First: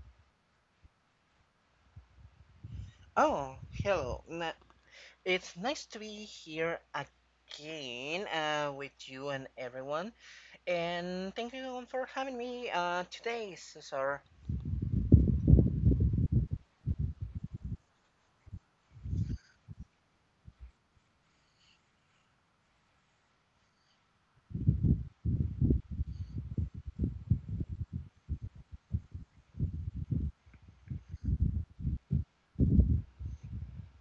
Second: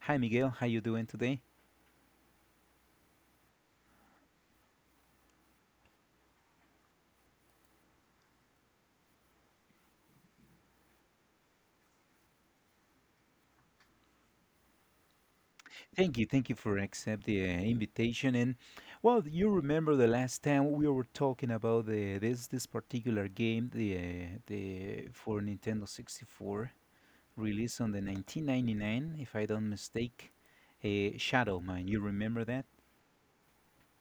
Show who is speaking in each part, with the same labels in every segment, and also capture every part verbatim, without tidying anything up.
Speaker 1: Hi, Miguel. How you doing today?
Speaker 2: Oh, hello. Na- It's nice to be here again uh, with you and everyone. And thank you for having me uh, today, Cesar.
Speaker 1: Thank you, thank you for accept the uh, invitation. And well, you remember the last time we were talking about the this this particular game, the uh, the for Nintendo sixty-four, released on the nineteen ninety-nine, if I don't mistake, uh, Shadow Mine. You remember that?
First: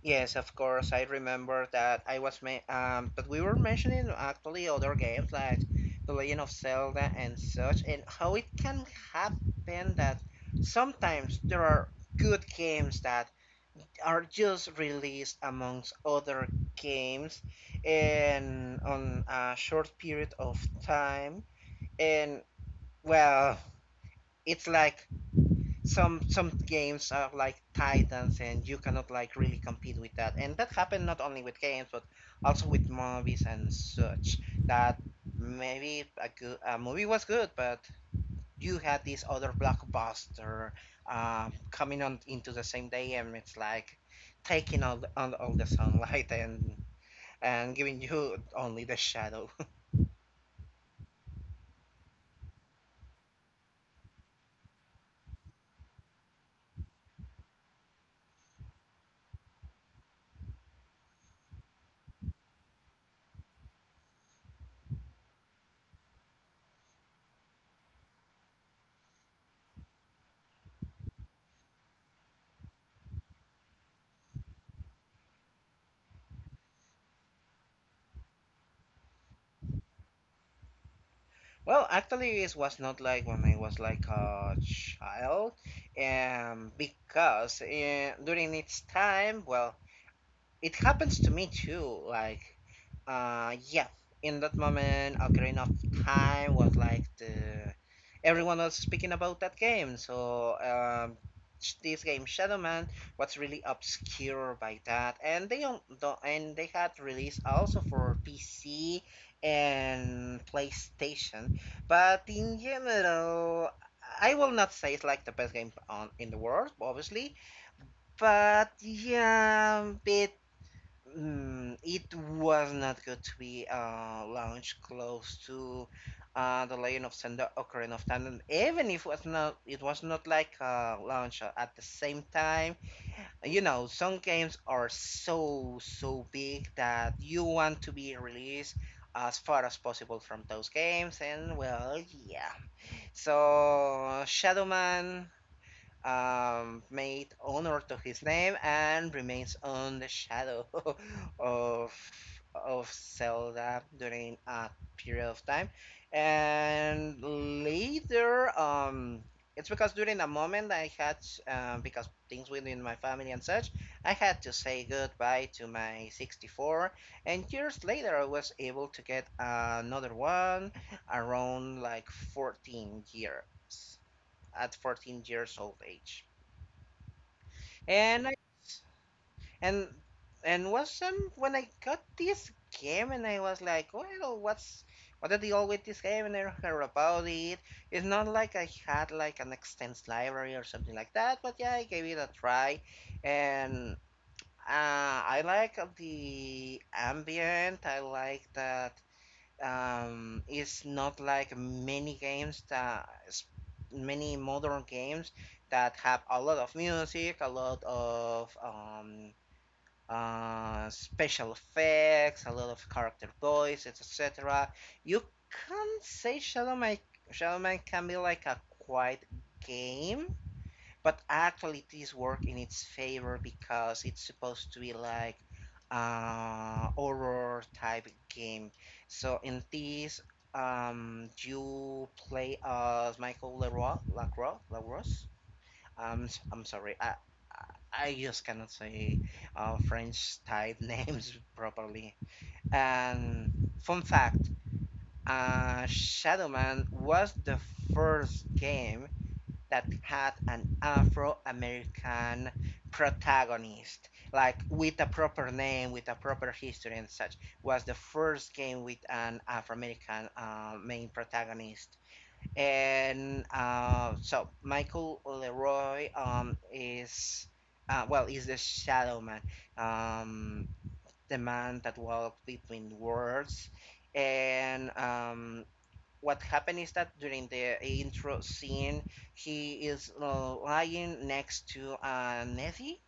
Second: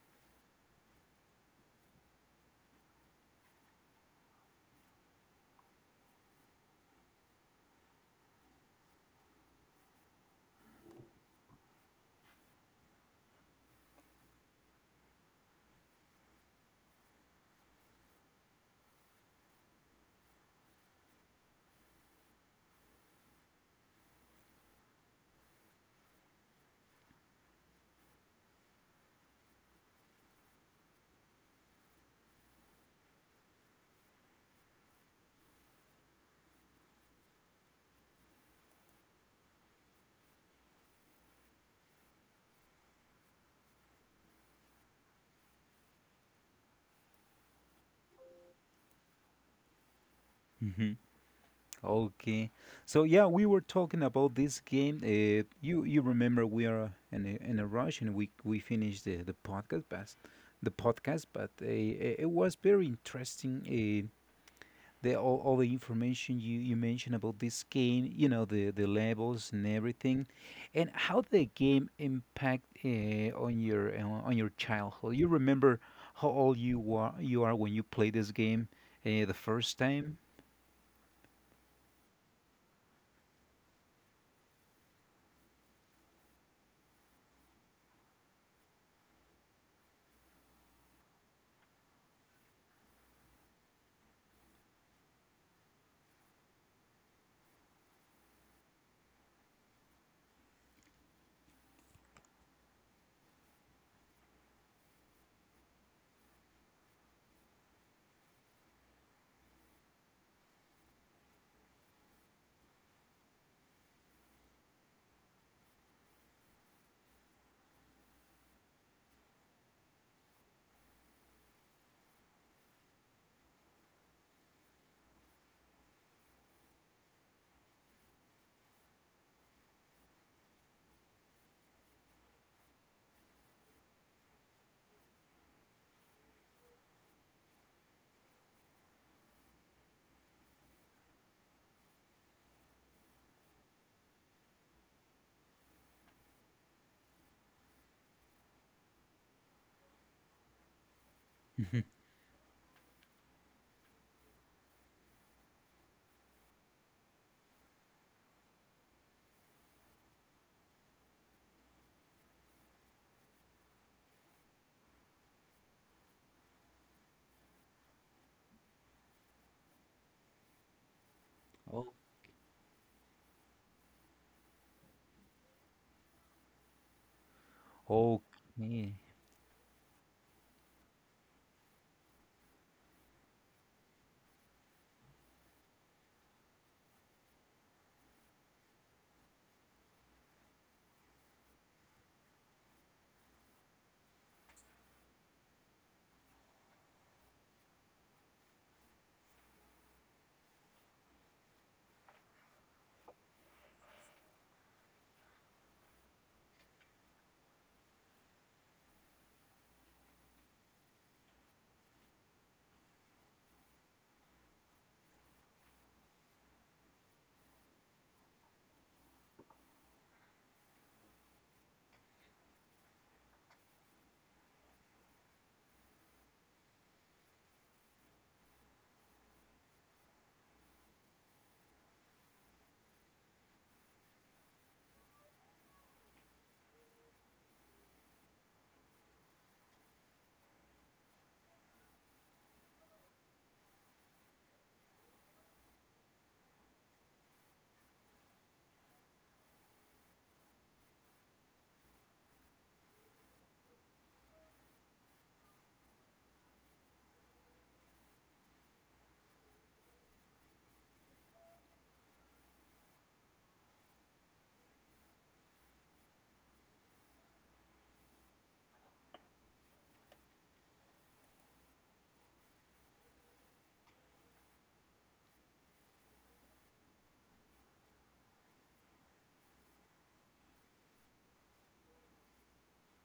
Speaker 2: Yes, of course. I remember that I was ma- um, but we were mentioning actually other games like The Legend of Zelda and such, and how it can happen that sometimes there are good games that are just released amongst other games and on a short period of time, and well, it's like some some games are like titans and you cannot like really compete with that, and that happened not only with games but also with movies and such, that maybe a, good, a movie was good but you had this other blockbuster um, coming on into the same day, and it's like taking all the, all, all the sunlight and and giving you only the shadow.
Speaker 1: Okay, so yeah, we were talking about this game. Uh, you you remember we are in a, in a rush and we we finished the, the podcast, but the podcast, but uh, uh, it was very interesting. Uh, the all, all the information you, you mentioned about this game, you know the the levels and everything, and how the game impact uh, on your uh, on your childhood. You remember how old you were you are when you played this game uh, the first time?
Speaker 2: Well, actually, it was not like when I was like a child, um, because uh, during its time, well, it happens to me too, like. Uh, yeah. In that moment, Ocarina of Time was like the everyone was speaking about that game. So um, sh- this game Shadow Man was really obscure by that, and they don't, don't and they had released also for P C and PlayStation. But in general, I will not say it's like the best game on in the world, obviously. But yeah, it Mm, it was not good to be uh, launched close to uh, the Legend of Zelda Ocarina of Time. And even if it was not, it was not like uh, launch at the same time. You know, some games are so so big that you want to be released as far as possible from those games. And well, yeah. So Shadow Man um, made honor to his name and remains on the shadow of of Zelda during a period of time. And later, um, it's because during a moment I had, um, because things within my family and such, I had to say goodbye to my sixty-four. And years later, I was able to get another one around
Speaker 1: Oh,
Speaker 2: like fourteen years at fourteen years old age. And I
Speaker 1: okay.
Speaker 2: and and was some when I got this game, and I was like, well, what's what the deal with this game? And I don't heard about it. It's not like I had like an extensive library or something like that, but yeah, I gave it a try, and uh, I like the ambient. I like that um, it's not like many games that many modern games that have a lot of music, a lot of um, uh, special effects, a lot of character voices, et cetera. You can say Shadow Man, Shadow Man can be like a quiet game, but actually, this work in its favor because it's supposed to be like uh horror type game. So in this, um, you play as Michael Leroy, Lacroix, Lacroix. Um, i I'm sorry, I I I just cannot say uh, French type names properly. And fun fact, uh, Shadow Man was the first game that had an Afro American protagonist, like with a proper name, with a proper history and such, was the first game with an Afro American uh, main protagonist. And uh, so Michael Leroy um, is, uh, well, is the Shadow Man, um, the man that walked between worlds. And um, what happened is that during the intro scene, he is uh, lying next to uh, Nettie.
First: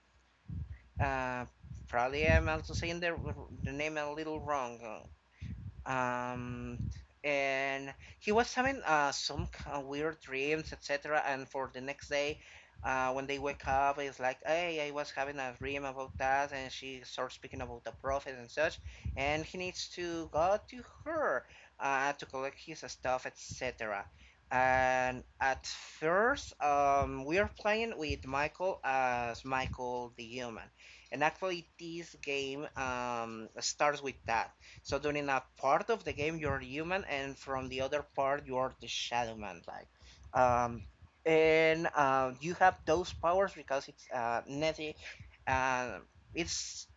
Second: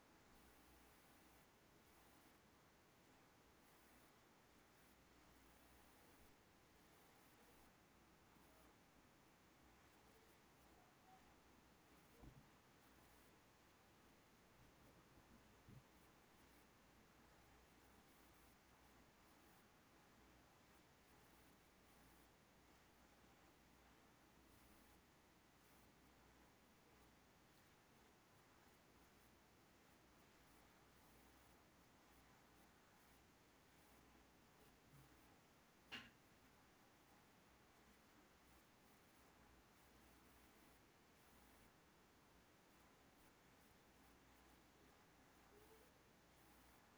Speaker 2: Uh, probably I'm also saying the, the name a little wrong. Uh, um and He was having uh some kind of weird dreams, etc., and for the next day, uh when they wake up, it's like, hey, I was having a dream about that, and she starts speaking about the prophet and such, and he needs to go to her uh to collect his stuff, etc. And at first, um we are playing with Michael as Michael the human. And actually this game um starts with that. So during a part of the game you're human, and from the other part you're the shadow man, like. Um, and uh, you have those powers because it's uh, Netty. And it's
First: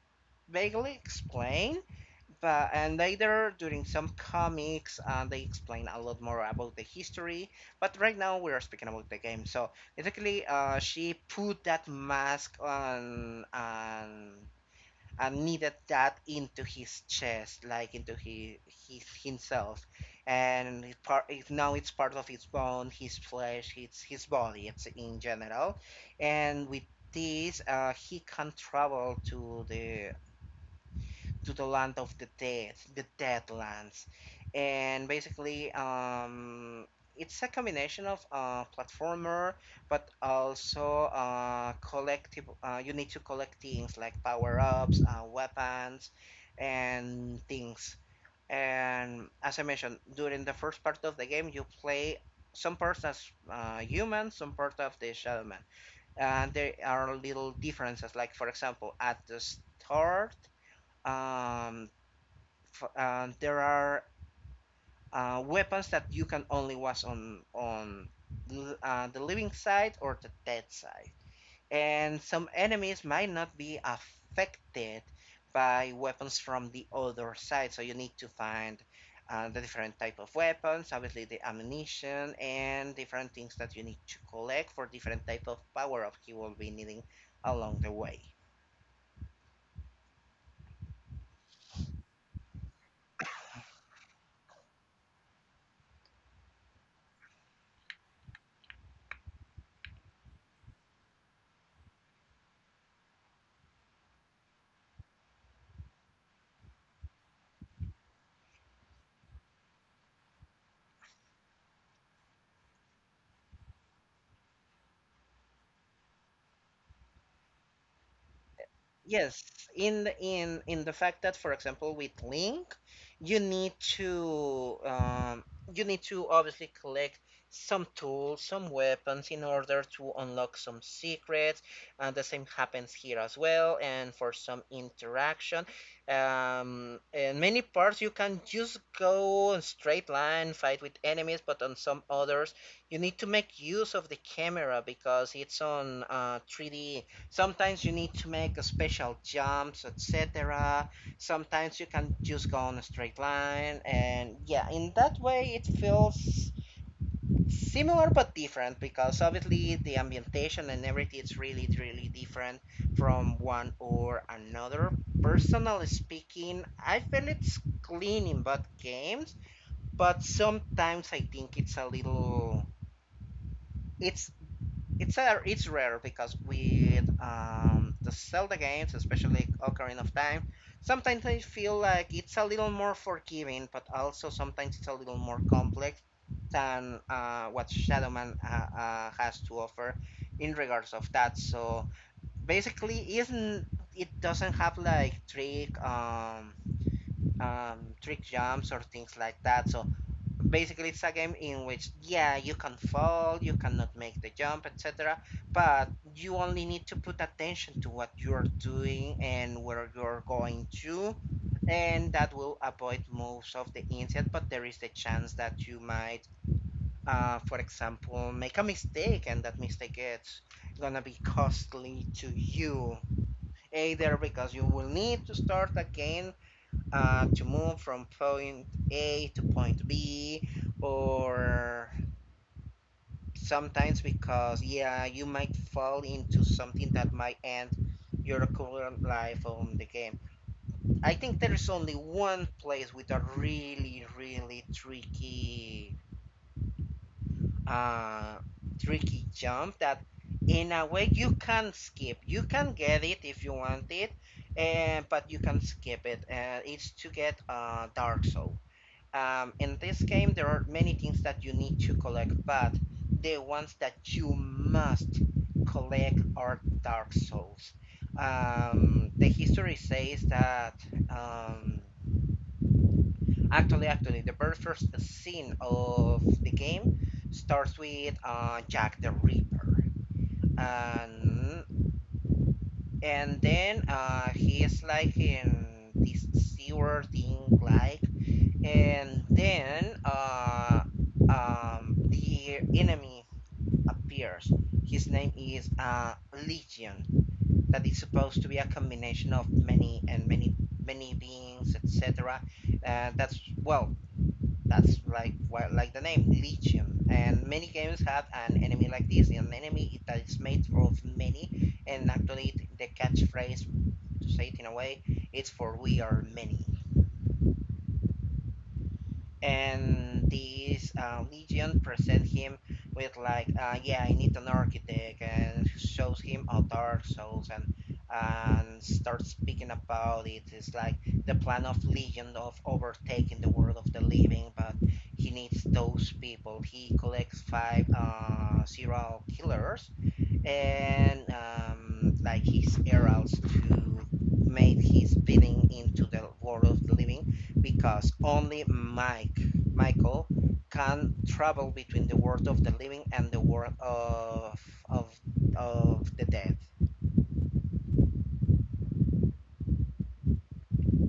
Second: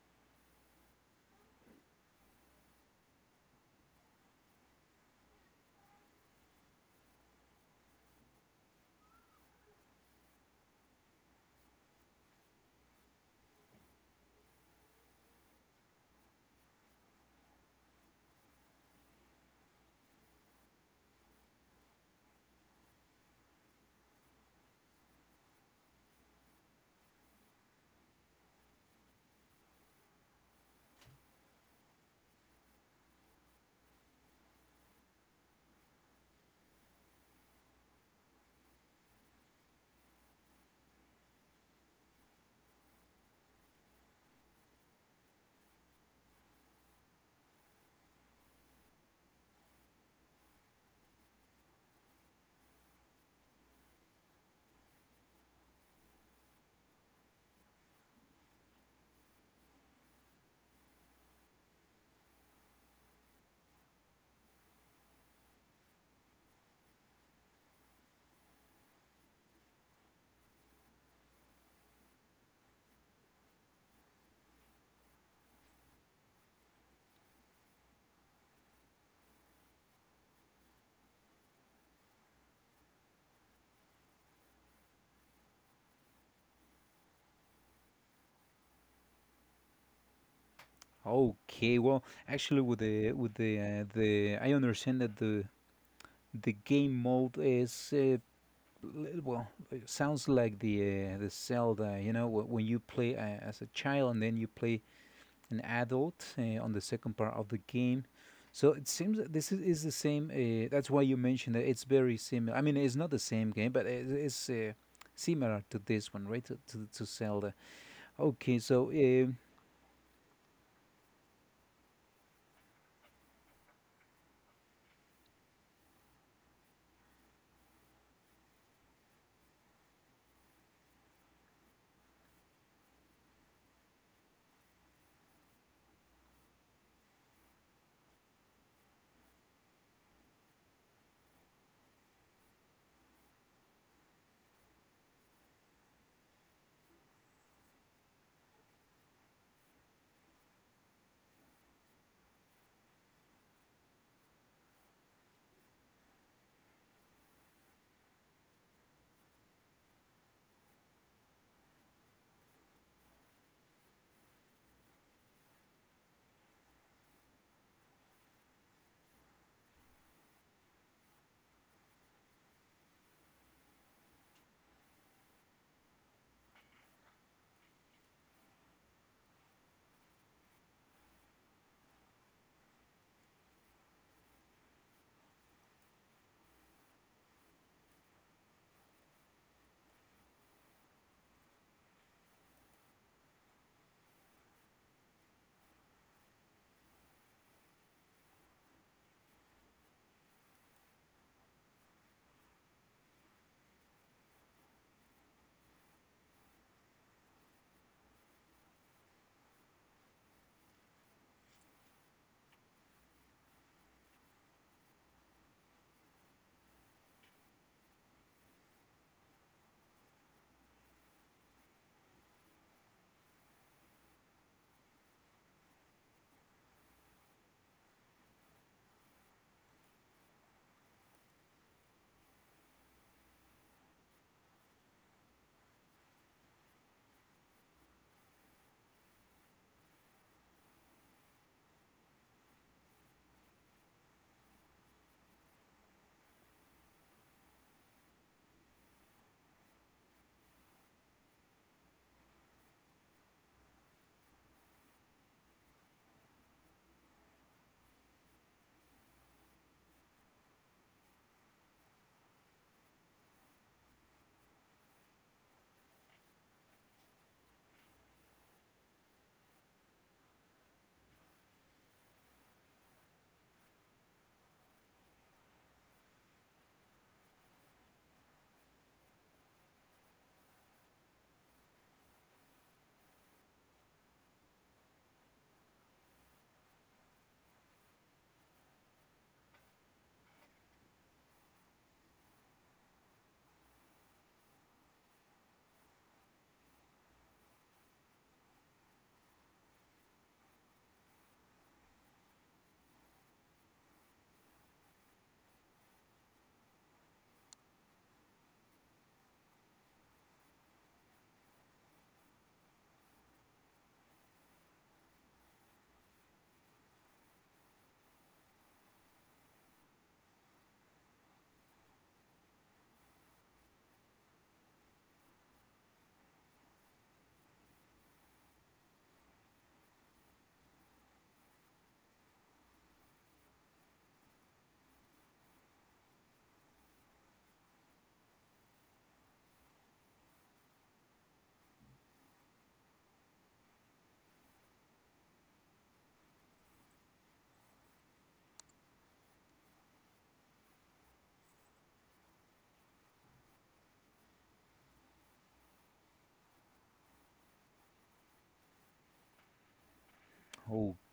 Speaker 2: vaguely explained, but and later during some comics uh, they explain a lot more about the history. But right now we are speaking about the game. So basically, uh, she put that mask on, on and needed that into his chest, like into his, his himself, and it part, it, now it's part of his bone, his flesh, his his body, it's in general, and with this, uh, he can travel to the to the land of the dead, the Deadlands. And basically, um, it's a combination of uh, platformer, but also uh, collective. Uh, you need to collect things like power ups, uh, weapons, and things. And as I mentioned, during the first part of the game, you play some parts as uh, human, some part of the shadow man. And uh, there are little differences. Like for example, at the start, um, f- uh, there are uh, weapons that you can only watch on on l- uh, the living side or the dead side, and some enemies might not be affected by weapons from the other side. So you need to find uh, the different type of weapons, obviously the ammunition and different things that you need to collect for different type of power up you will be needing along the way.
Speaker 1: Okay, well, actually, with the with the uh, the I understand that the the game mode is uh, l- well, it sounds like the uh, the Zelda, you know, wh- when you play uh, as a child and then you play an adult uh, on the second part of the game. So it seems that this is, is the same. Uh, that's why you mentioned that it's very similar. I mean, it's not the same game, but it, it's uh, similar to this one, right? To, to, to Zelda. Okay, so. Um,
Speaker 2: Yes, in the in in the fact that, for example, with Link, you need to um, you need to obviously collect some tools, some weapons in order to unlock some secrets, and the same happens here as well. And for some interaction, um, in many parts you can just go on straight line, fight with enemies, but on some others you need to make use of the camera because it's on uh, three D. Sometimes you need to make a special jumps, et cetera. Sometimes you can just go on a straight line, and yeah, in that way it feels similar but different because obviously the ambientation and everything is really really different from one or another. Personally speaking, I feel it's clean in both games, but sometimes I think it's a little it's it's a, it's rare because with um, the Zelda games, especially Ocarina of Time, sometimes I feel like it's a little more forgiving, but also sometimes it's a little more complex than uh, what Shadow Man uh, uh, has to offer in regards of that. So basically, isn't it doesn't have like trick um, um, trick jumps or things like that. So basically it's a game in which yeah you can fall, you cannot make the jump, etc., but you only need to put attention to what you're doing and where you're going to, and that will avoid most of the incident. But there is the chance that you might uh, for example make a mistake, and that mistake is gonna be costly to you, either because you will need to start again uh, to move from point A to point B, or sometimes because, yeah, you might fall into something that might end your current life on the game. I think there's only one place with a really, really tricky, uh, tricky jump that in a way you can skip. You can get it if you want it, and but you can skip it. And it's to get uh, Dark Soul. Um, in this game, there are many things that you need to collect, but the ones that you must collect are Dark Souls. Um, the history says that um, actually, actually, the very first scene of the game starts with uh, Jack the Ripper, and and then uh, he is like in this sewer thing, like, and then uh, um, the enemy appears. His name is uh, Legion. That is supposed to be a combination of many and many many beings, et cetera. Uh, that's well, that's like well, like the name Legion. And many games have an enemy like this, an enemy that is made of many. And actually, the catchphrase, to say it in a way, it's for we are many. And this uh, legion present him with like, uh, yeah, I need an architect, and shows him a dark souls, and and starts speaking about it. It's like the plan of Legion of overtaking the world of the living, but he needs those people. He collects five uh, serial killers and um, like his heralds to make his bidding into the world of the living because only Mike, Michael can travel between the world of the living and the world of of of the dead.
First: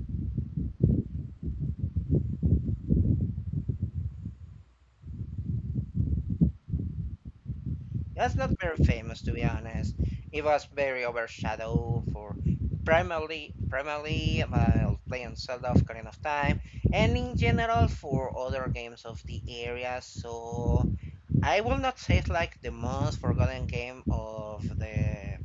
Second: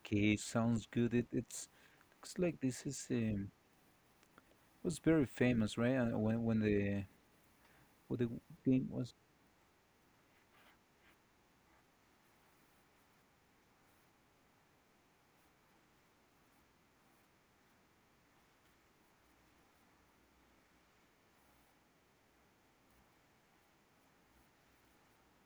Speaker 1: Okay, sounds good. It it's looks like this is um was very famous, right? Uh, When when the when the
Speaker 2: That's not very
Speaker 1: game was
Speaker 2: famous to be honest. It was very overshadowed for primarily primarily uh, playing Zelda of Ocarina of Time and in general for other games of the area, so I will not say it's like the most forgotten game of the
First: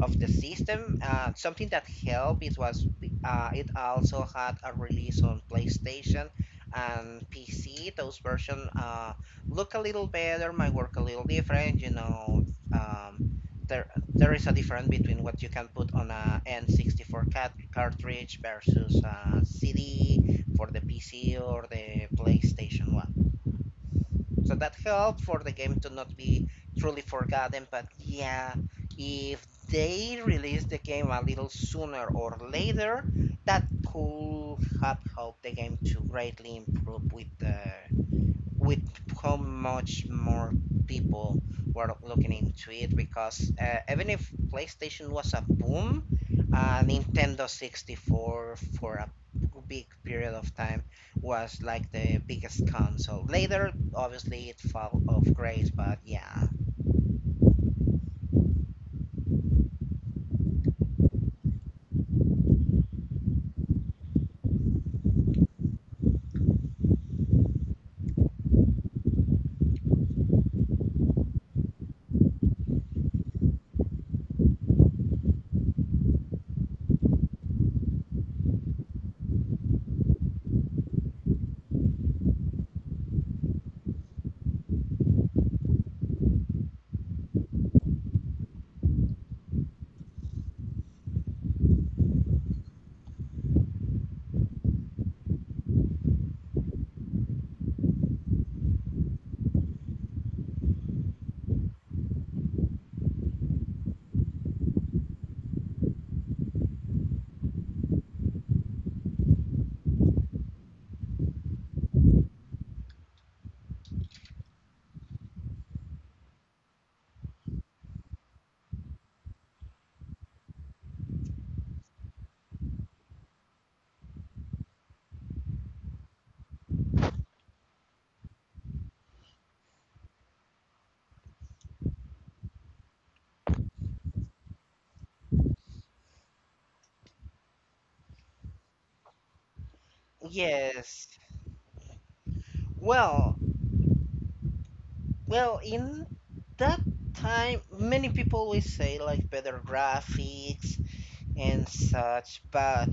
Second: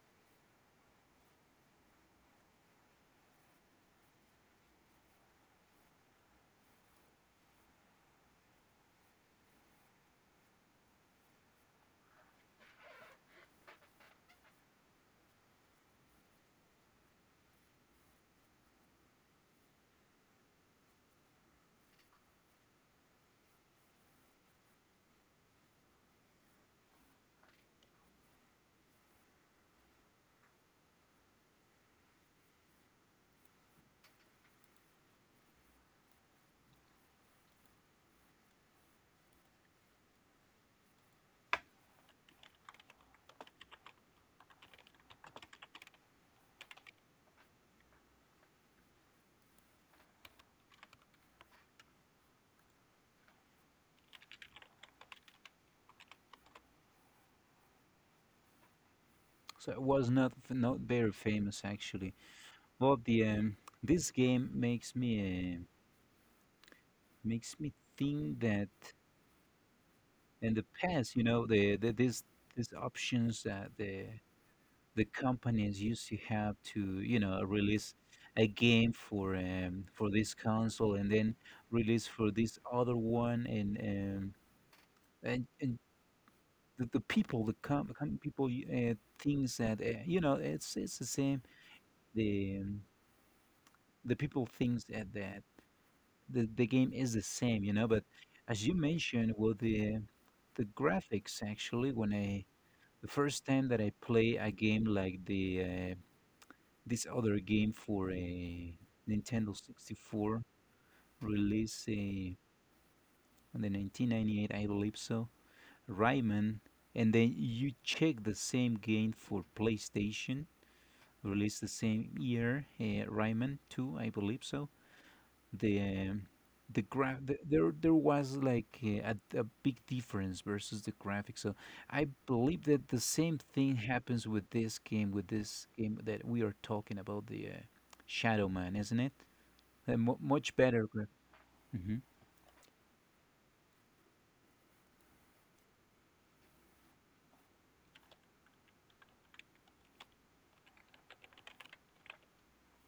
Speaker 2: of the system. Uh, something that helped it was uh, it also had a release on PlayStation and P C. Those versions uh, look a little better, might work a little different. You know, um, there there is a difference between what you can put on a N sixty-four cat- cartridge versus a C D for the P C or the PlayStation One. So that helped for the game to not be truly forgotten. But yeah, if they release the game a little sooner or later, that could have helped the game to greatly improve with the with how much more people were looking into it because uh, even if PlayStation was a boom, uh, Nintendo sixty-four for a big period of time was like the biggest console. Later, obviously, it fell off grace, but yeah.
Speaker 1: so it was not f- not very famous actually. Well, the um this game makes me uh, makes me think that in the past, you know, the, the these these options that the the companies used to have to you know release a game for um for this console and then release for this other one and um, and, and the, the people the com- common people y- uh, thinks that uh, you know it's it's the same the um, the people thinks that, that the, the game is the same you know but as you mentioned well the the graphics actually when I the first time that I play a game like the uh, this other game for a nintendo sixty-four release uh, on the nineteen ninety-eight I believe so Rayman, and then you check the same game for PlayStation, released the same year, uh, Rayman two, I believe so. The um, the graph the, there there was like uh, a, a big difference versus the graphics. So I believe that the same thing happens with this game, with this game that we are talking about, the uh, Shadow Man, isn't it? A mu much better
Speaker 2: Yes.
Speaker 1: graph. Hmm.
Speaker 2: Well, well, in that time, many people will say like better graphics and such, but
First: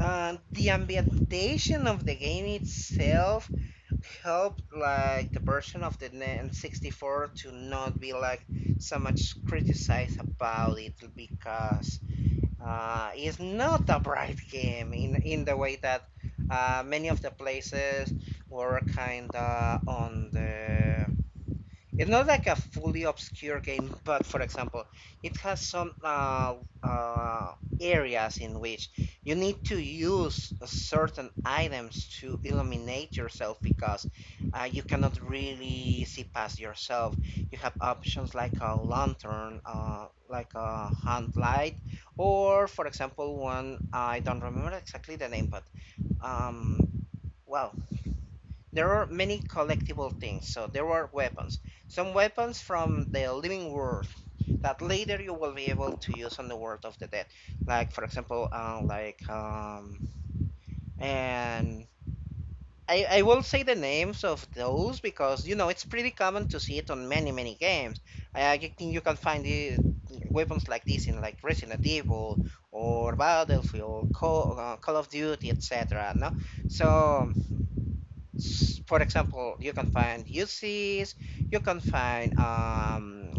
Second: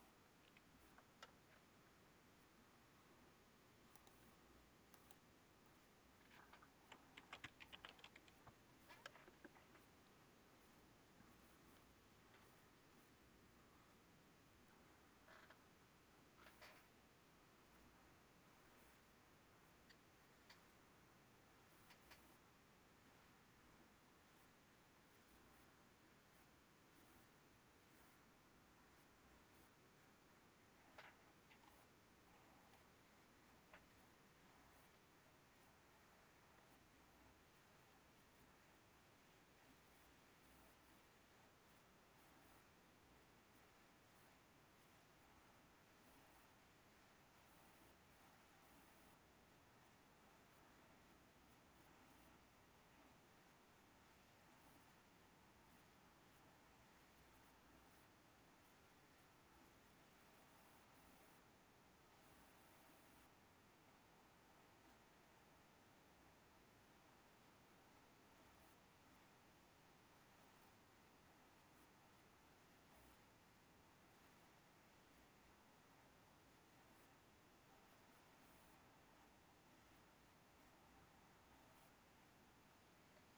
Speaker 2: and the ambientation of the game itself helped like the version of the N- N64 to not be like so much criticized about it because uh, it's not a bright game in in the way that uh, many of the places were kind of on the. It's not like a fully obscure game, but for example, it has some uh, uh, areas in which you need to use certain items to illuminate yourself because uh, you cannot really see past yourself. You have options like a lantern, uh, like a hand light, or for example, one I don't remember exactly the name, but um, well, there are many collectible things. So there are weapons, some weapons from the living world that later you will be able to use on the world of the dead. Like for example, uh, like um, and I, I will say the names of those because you know it's pretty common to see it on many many games. I, I think you can find the weapons like this in like Resident Evil or Battlefield, Call, uh, Call of Duty, et cetera. No, so s- for example, you can find U Cs, you can find um,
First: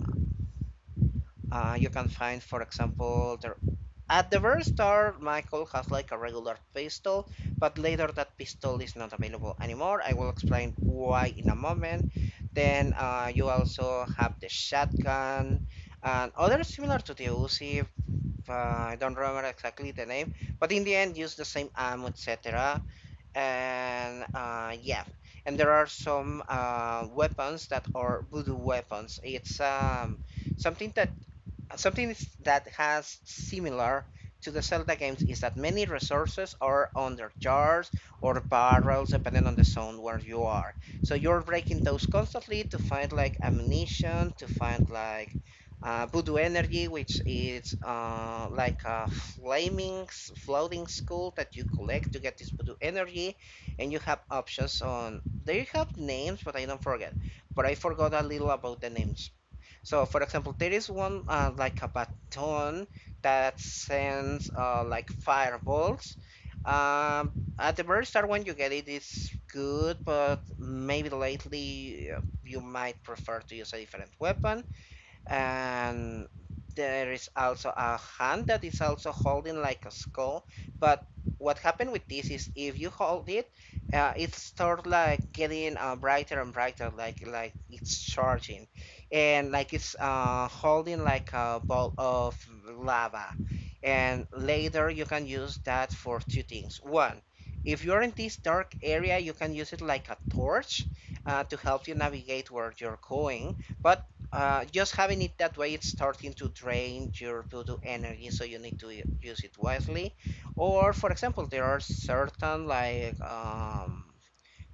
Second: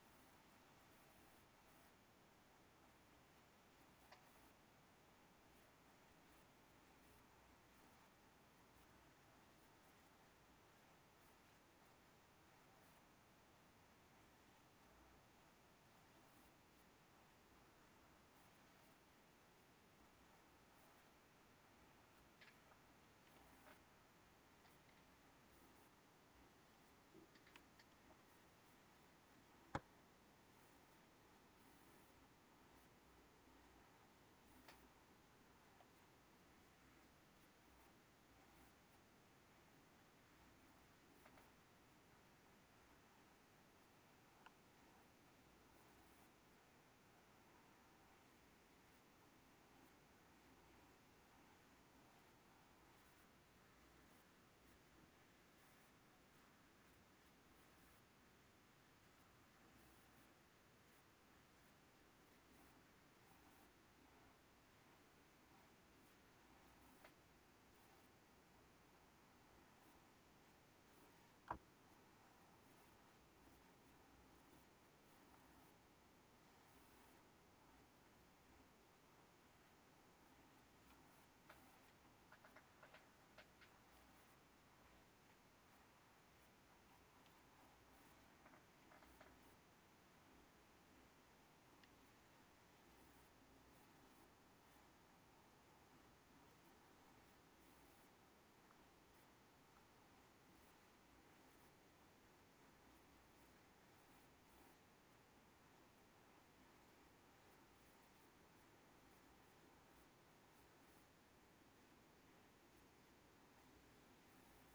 Speaker 2: uh, you can find, for example, the, at the very start, Michael has like a regular pistol, but later that pistol is not available anymore. I will explain why in a moment. Then uh, you also have the shotgun and other similar to the U C. Uh, I don't remember exactly the name, but in the end, use the same ammo, etc and uh, yeah, and there are some uh, weapons that are voodoo weapons. It's um something that uh, Something is- that has similar to the Zelda games is that many resources are under jars or barrels, depending on the zone where you are. So you're breaking those constantly to find like ammunition, to find like uh, voodoo energy, which is uh, like a flaming s- floating skull that you collect to get this voodoo energy, and you have options on. They have names, but I don't forget. But I forgot a little about the names. So, for example, there is one uh, like a baton that sends uh, like fireballs. Um, at the very start, when you get it, it's good, but maybe lately uh, you might prefer to use a different weapon, and there is also a hand that is also holding like a skull, but what happened with this is if you hold it, uh, it starts like getting uh, brighter and brighter, like like it's charging, and like it's uh, holding like a ball of lava, and later you can use that for two things. One, if you're in this dark area, you can use it like a torch uh, to help you navigate where you're going, but uh, just having it that way, it's starting to drain your to energy, so you need to use it wisely. Or for example, there are certain like um,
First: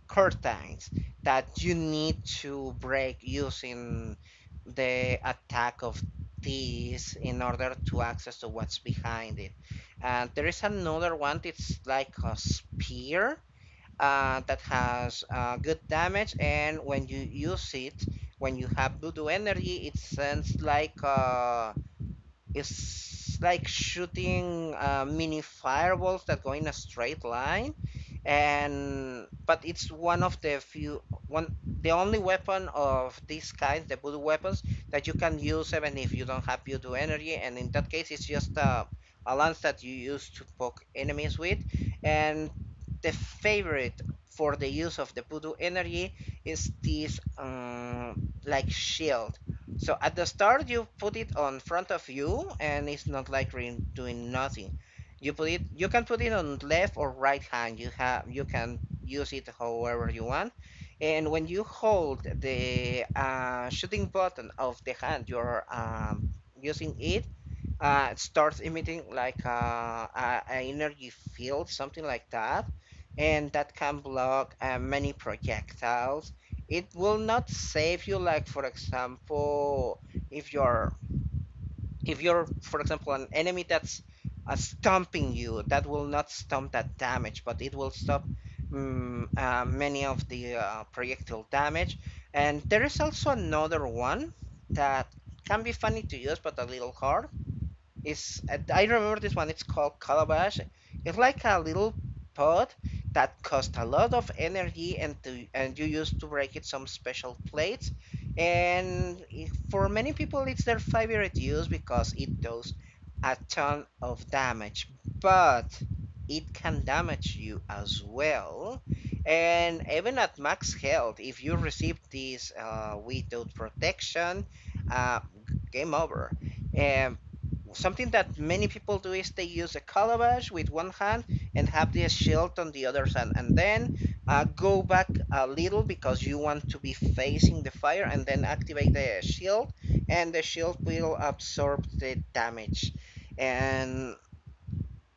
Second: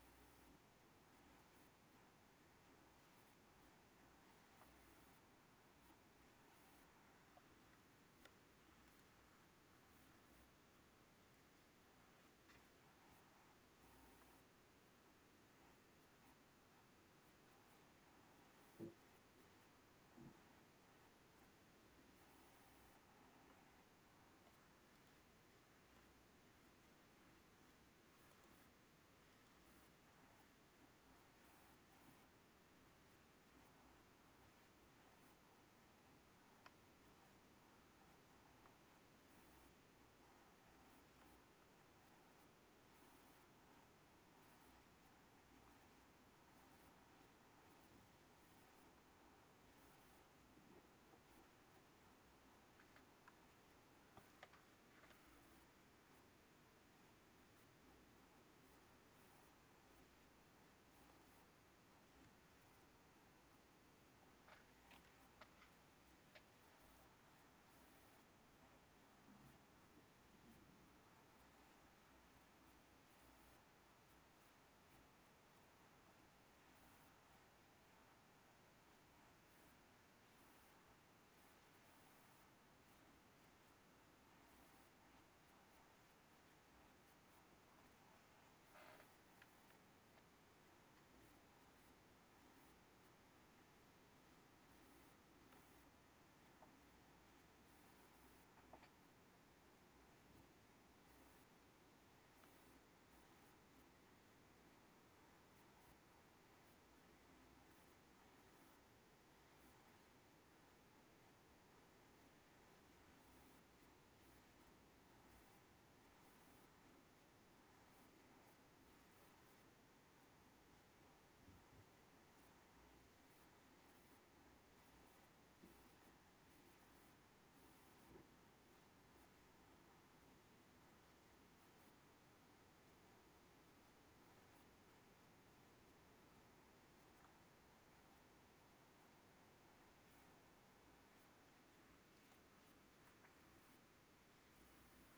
Speaker 2: curtains that you need to break using the attack of these in order to access to what's behind it. And there is another one, it's like a spear uh, that has uh, good damage, and when you use it, when you have voodoo energy, it sends like uh, it's like shooting uh, mini fireballs that go in a straight line, and but it's one of the few, one, the only weapon of this kind, the voodoo weapons, that you can use even if you don't have voodoo energy, and in that case, it's just a a lance that you use to poke enemies with, and the favorite for the use of the voodoo energy is this um, like shield. So at the start, you put it on front of you, and it's not like re- doing nothing. You put it. You can put it on left or right hand. You have. You can use it however you want. And when you hold the uh, shooting button of the hand you're um, using it, uh, it starts emitting like uh, a, a energy field, something like that, and that can block uh, many projectiles. It will not save you, like for example, if you're if you're for example an enemy that's uh, stomping you, that will not stop that damage, but it will stop mm uh, many of the uh, projectile damage. And there is also another one that can be funny to use, but a little hard. It's uh, I remember this one. It's called Calabash. It's like a little pot that costs a lot of energy, and to, and you use to break it some special plates. And i- for many people, it's their favorite use because it does a ton of damage, but it can damage you as well. And even at max health, if you receive this uh, without protection, uh, game over. Um, Something that many people do is they use a calabash with one hand and have the shield on the other hand, and then uh, go back a little because you want to be facing the fire, and then activate the shield, and the shield will absorb the damage. And,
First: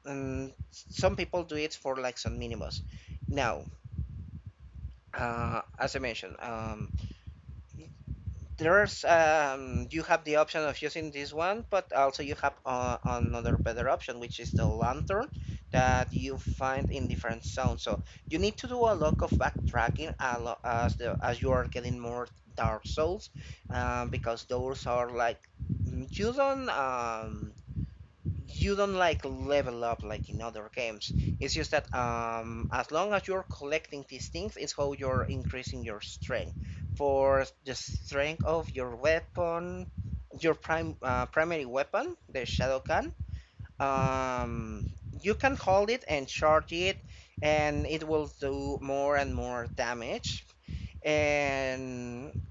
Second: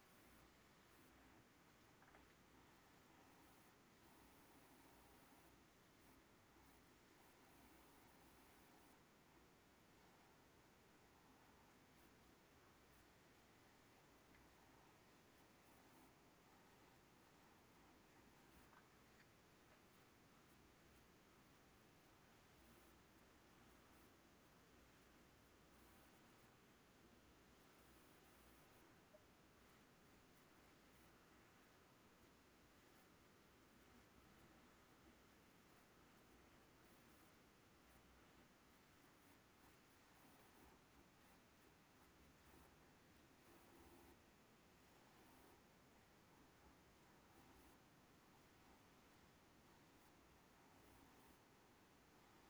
Speaker 2: and some people do it for like some minimus. Now, uh, as I mentioned, um, there's um you have the option of using this one, but also you have uh, another better option, which is the lantern that you find in different zones, so you need to do a lot of backtracking, a lot, as the as you are getting more dark souls, um, because those are like mm, you don't um you don't like level up like in other games. It's just that um, as long as you're collecting these things, it's how you're increasing your strength. For the strength of your weapon, your prime uh, primary weapon, the shadow can, um, you can hold it and charge it, and it will do more and more damage. And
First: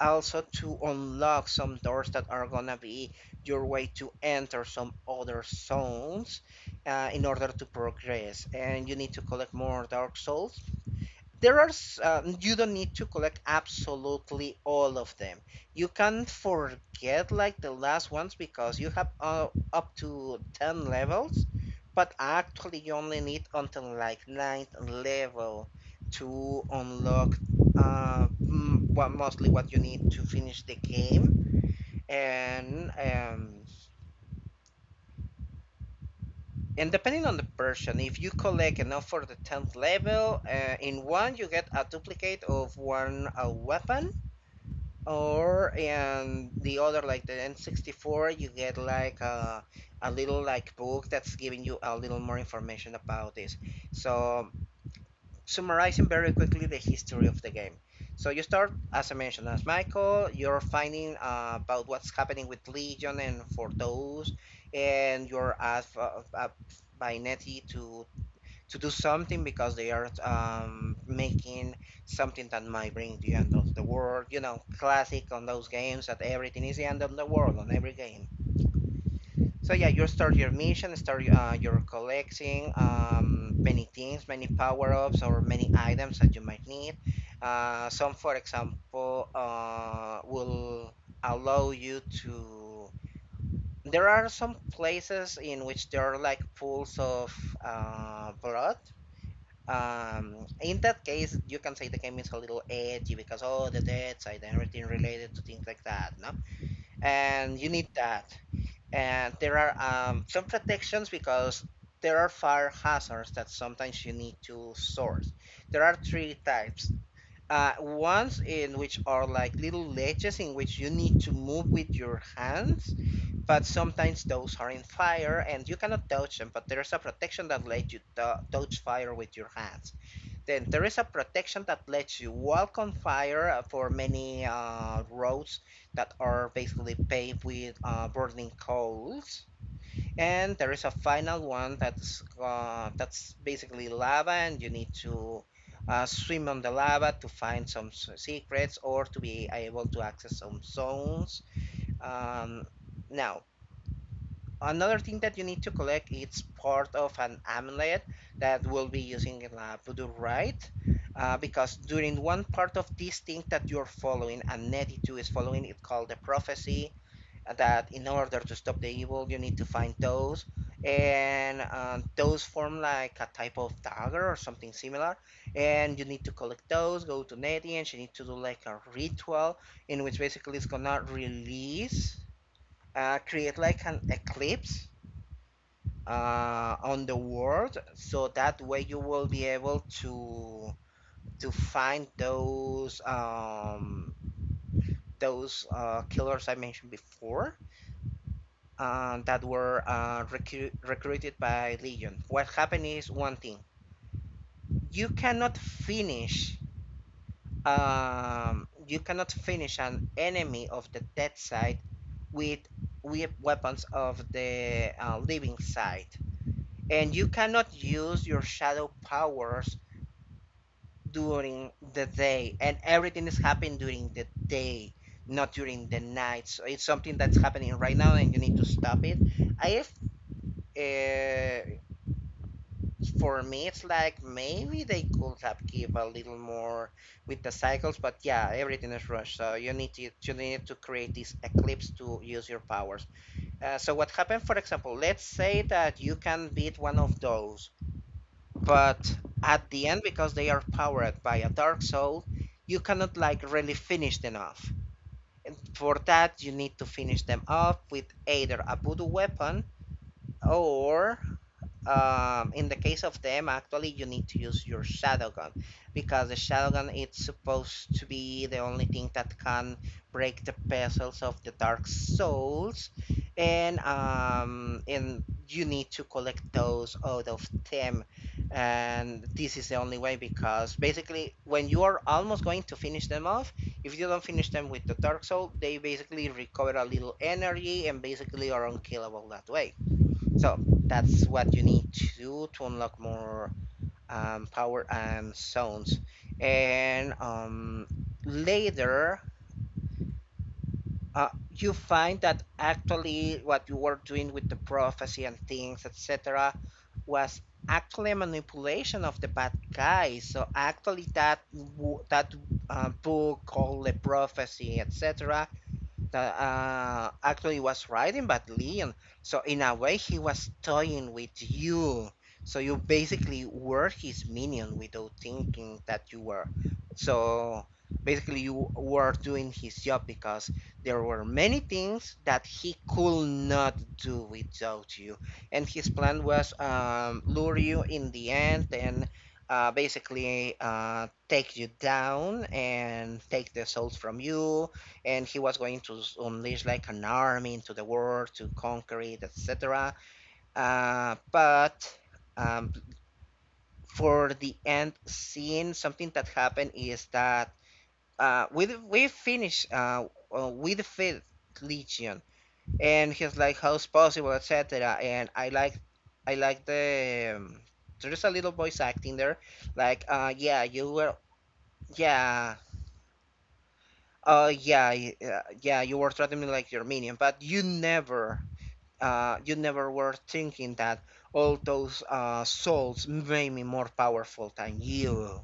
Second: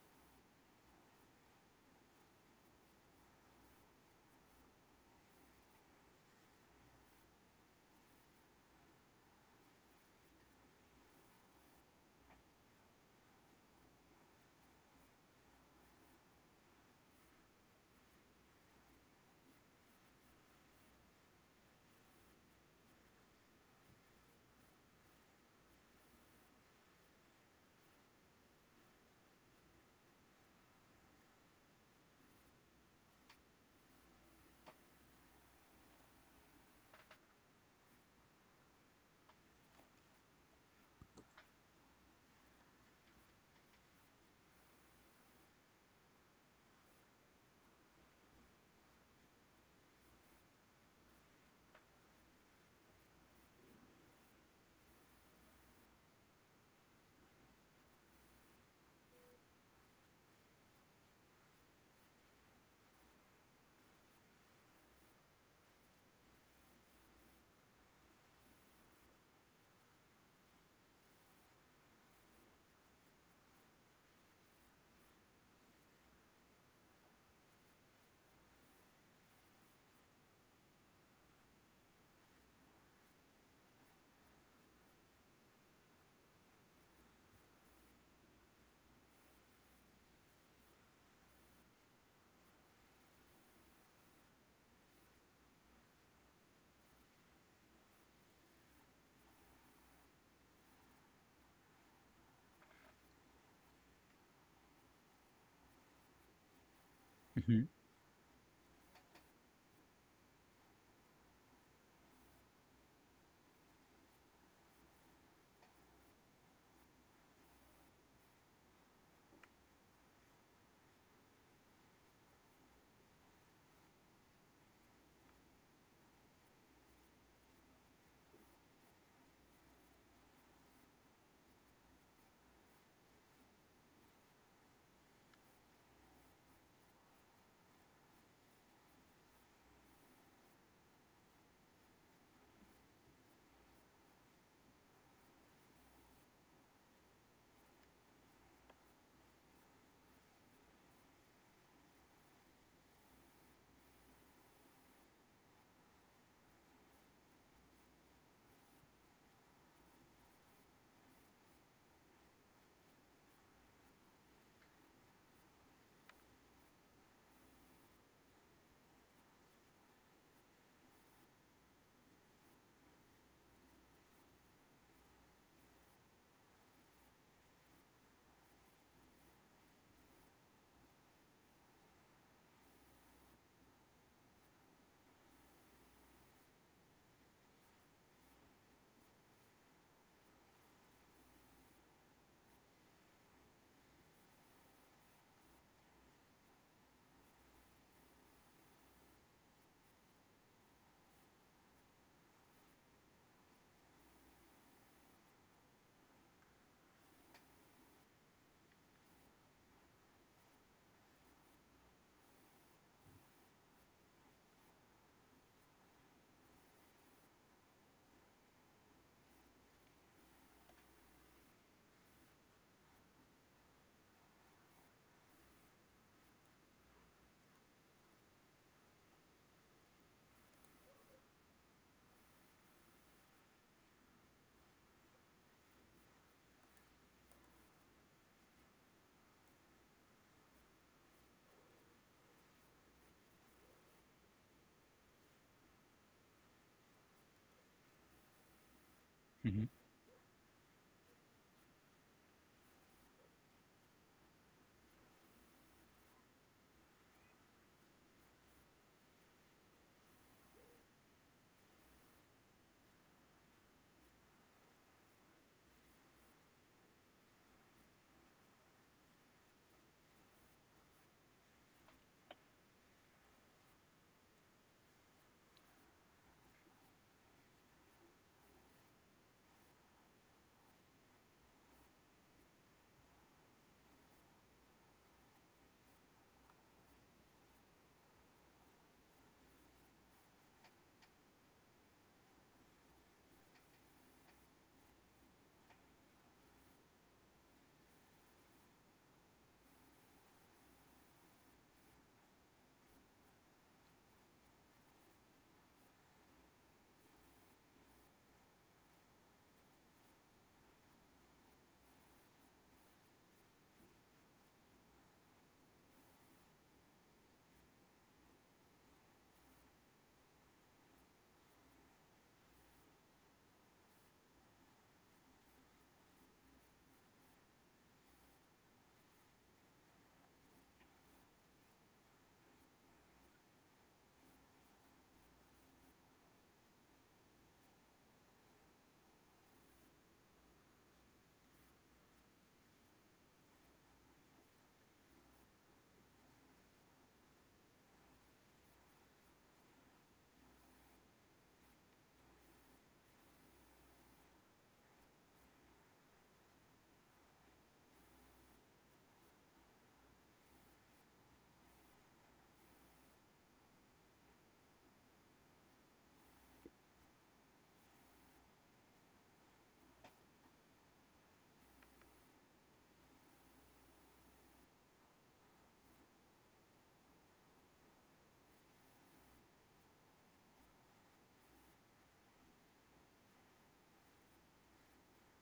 Speaker 2: also to unlock some doors that are gonna be your way to enter some other zones uh, in order to progress, and you need to collect more dark souls. There are s- um, you don't need to collect absolutely all of them. You can forget like the last ones because you have uh, up to ten levels, but actually you only need until like ninth level to unlock uh m- what mostly what you need to finish the game. And um and depending on the person, if you collect enough for the tenth level, uh, in one you get a duplicate of one uh, weapon. Or and the other like the N sixty-four, you get like a a little like book that's giving you a little more information about this. So summarizing very quickly the history of the game. So you start, as I mentioned, as Michael, you're finding uh, about what's happening with Legion and for those, and you're asked uh, uh, by Nettie to to do something because they are um, making something that might bring the end of the world. You know, classic on those games that everything is the end of the world on every game. So yeah, you start your mission, start uh, your collecting um, many things, many power ups or many items that you might need. Uh, some, for example, uh, will allow you to. There are some places in which there are like pools of uh, blood. Um, in that case, you can say the game is a little edgy because all the dead side and everything related to things like that, no? And
Speaker 1: Hmm.
Speaker 2: you need that. And there are um, some protections because there are fire hazards that sometimes you need to source. There are three types. Uh, ones in which are like little ledges in which you need to move with your hands, but sometimes those are in fire and you cannot touch them, but there's a protection that lets you touch fire with your hands. Then there is a protection that lets you walk on fire uh, for many uh, roads that are basically paved with uh, burning coals. And there is a final one that's uh, that's basically lava and you need to uh, swim on the lava to find some secrets or to be able to access some zones. um, Now, another thing that you need to collect, it's part of an amulet that we'll be using in a voodoo rite. Uh, because during one part of this thing that you're following, and Nettie too is following, it called the prophecy, uh, that in order to stop the evil, you need to find those. And uh, those form like a type of dagger or something similar. And you need to collect those, go to Nettie, and she needs to do like a ritual in which basically it's gonna release, uh, create like an eclipse uh, on the world so that way you will be able to to find those, um, those uh, killers I mentioned before, uh, that were uh, recru- recruited by Legion. What happened is one thing, you cannot finish um, you cannot finish an enemy of the dead side with with weapons of the uh, living side, and you cannot use your shadow powers during the day, and everything is happening during the day, not during the night. So it's something that's happening right now and you need to stop it. I if uh, for me, it's like maybe they could have give a little more with the cycles, but yeah, everything is rushed, so you need to you need to create this eclipse to use your powers. Uh, so what happened, for example, let's say that you can beat one of those, but
Speaker 1: Hmm.
Speaker 2: at the end, because they are powered by a dark soul, you cannot like really finish them off. And for that, you need to finish them off with either a voodoo weapon, or um, in the case of them, actually you need to use your shadow gun, because the shadow gun, it's supposed to be the only thing that can break the puzzles of the dark souls. And um and you need to collect those out of them. And this is the only way, because basically when you are almost going to finish them off, if you don't finish them with the dark soul, they basically recover a little energy and basically are unkillable that way. So that's what you need to do to unlock more um, power and zones. And um, later, uh, you find that actually what you were doing with the prophecy and things, et cetera, was actually manipulation of the bad guys. So actually, that that uh, book called the prophecy, et cetera, that uh, actually was riding but Leon. So in a way, he was toying with you. So you basically were his minion without thinking that you were. So basically, you were doing his job because there were many things that he could not do without you. And his plan was um, lure you in the end and uh, basically uh, take you down and take the souls from you, and he was going to unleash like an army into the world to conquer it, et cetera. Uh, but um, for the end scene, something that happened is that uh, we we finish uh, uh, with the fifth legion, and he's like, "How's possible?" et cetera. And I like I like the um, there's a little voice acting there, like, uh, "Yeah, you were, yeah." Oh uh, yeah, uh, yeah. You were treating me like your minion, but you never uh, you never were thinking that all those uh, souls made me more powerful than you.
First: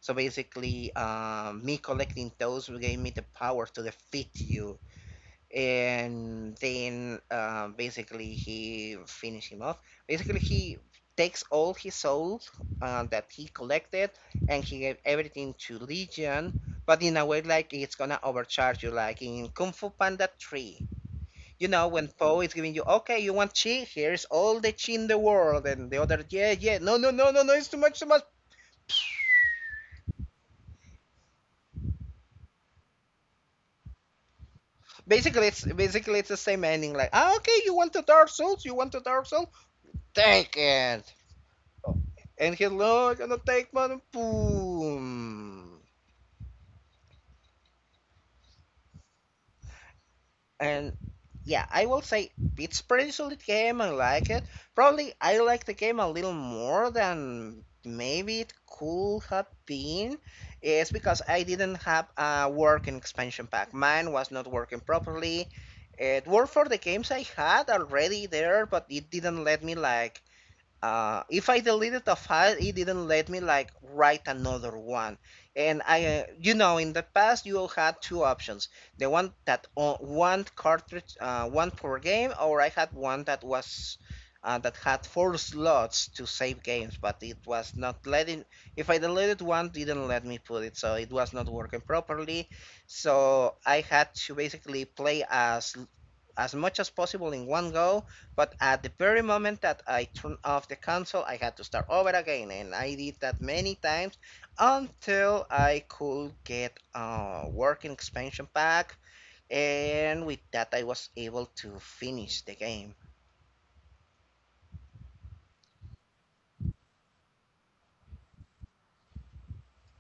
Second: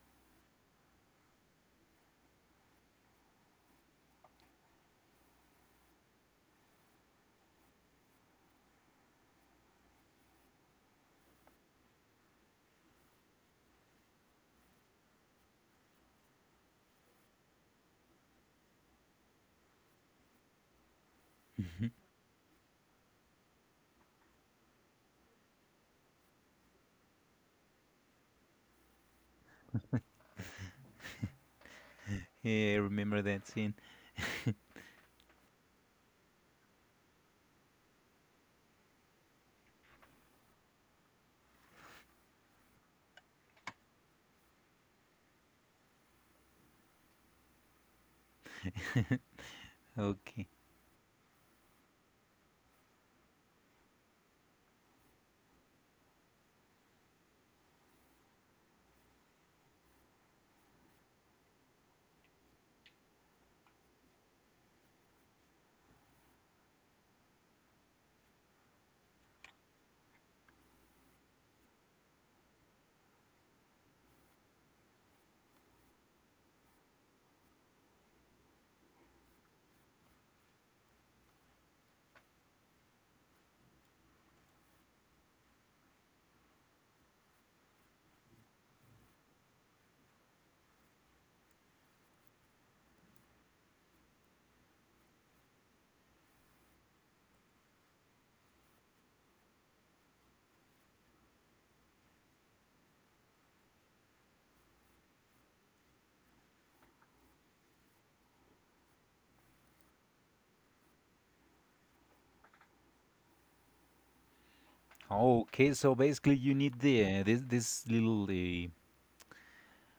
Speaker 2: So basically, uh, me collecting those gave me the power to defeat you. And then uh, basically, he finished him off. Basically, he takes all his souls uh, that he collected, and he gave everything to Legion, but in a way, like, it's gonna overcharge you, like in Kung Fu Panda three. You know, when Poe is giving you, okay, you want chi? Here's all the chi in the world, and the other, yeah, yeah, no, no, no, no, no, it's too much, too much.
Speaker 1: Yeah, I remember that scene.
Speaker 2: Basically, it's basically it's the same ending, like, ah, okay, you want the Dark Souls, you want the Dark Souls, take it, and he's like, I'm gonna take one, boom.
Speaker 1: Okay.
Speaker 2: And yeah, I will say it's pretty solid game. I like it. Probably I like the game a little more than maybe it could have been. It's because I didn't have a working expansion pack. Mine was not working properly. It worked for the games I had already there, but it didn't let me like uh, if I deleted a file, it didn't let me like write another one. And I, uh, you know, in the past you all had two options: the one that o- one cartridge, uh, one per game, or I had one that was uh, that had four slots to save games, but it was not letting. If I deleted one, it didn't let me put it, so it was not working properly. So I had to basically play as as much as possible in one go, but at the very moment that I turned off the console, I had to start over again, and I did that many times until I could get a working expansion pack, and with that I was able to finish the game.
Speaker 1: Okay, so basically you need the uh, this this little uh,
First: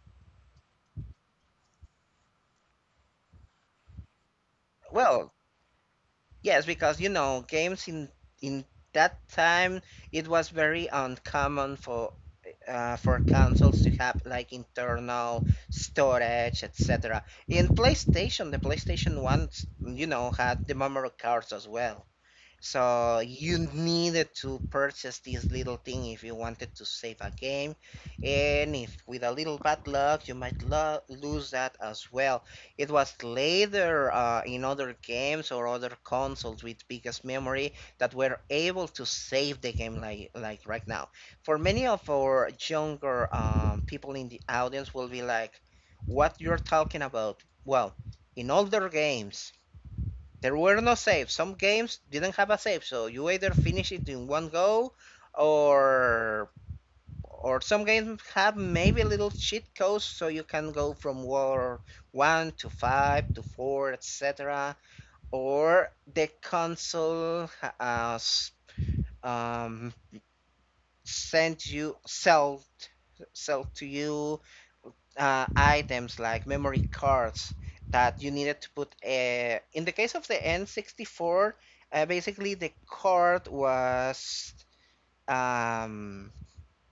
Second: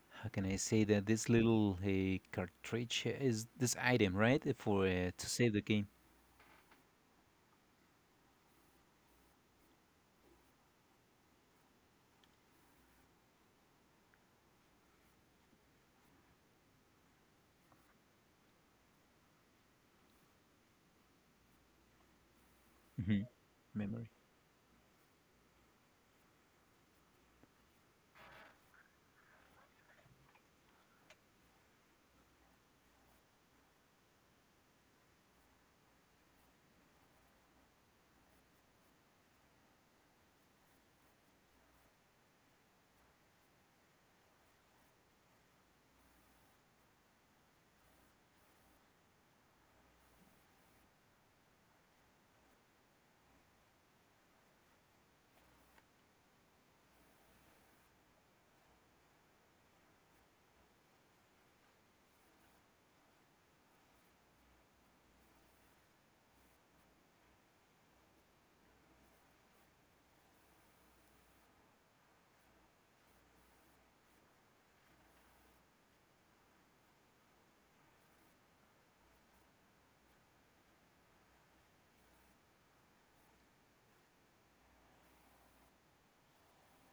Speaker 1: how can I say that this little uh, cartridge is this item, right? Uh, for uh, to
Speaker 2: Well,
Speaker 1: save the game.
Speaker 2: yes, because you know, games in in that time, it was very uncommon for uh, for consoles to have like internal storage, et cetera. In PlayStation, the PlayStation One, you know, had the memory cards as well. So
Speaker 1: Hmm.
Speaker 2: you
Speaker 1: Memory.
Speaker 2: needed to purchase this little thing if you wanted to save a game, and if with a little bad luck, you might lo- lose that as well. It was later uh, in other games or other consoles with biggest memory that were able to save the game like like right now. For many of our younger um, people in the audience will be like, "What you're talking about?" Well, in older games there were no saves. Some games didn't have a save, so you either finish it in one go, or or some games have maybe little cheat codes, so you can go from war one to five to four, et cetera. Or the console has um, sent you sell sell to you uh, items like memory cards that you needed to put. Uh, in the case of the N sixty-four, uh, basically the card was um,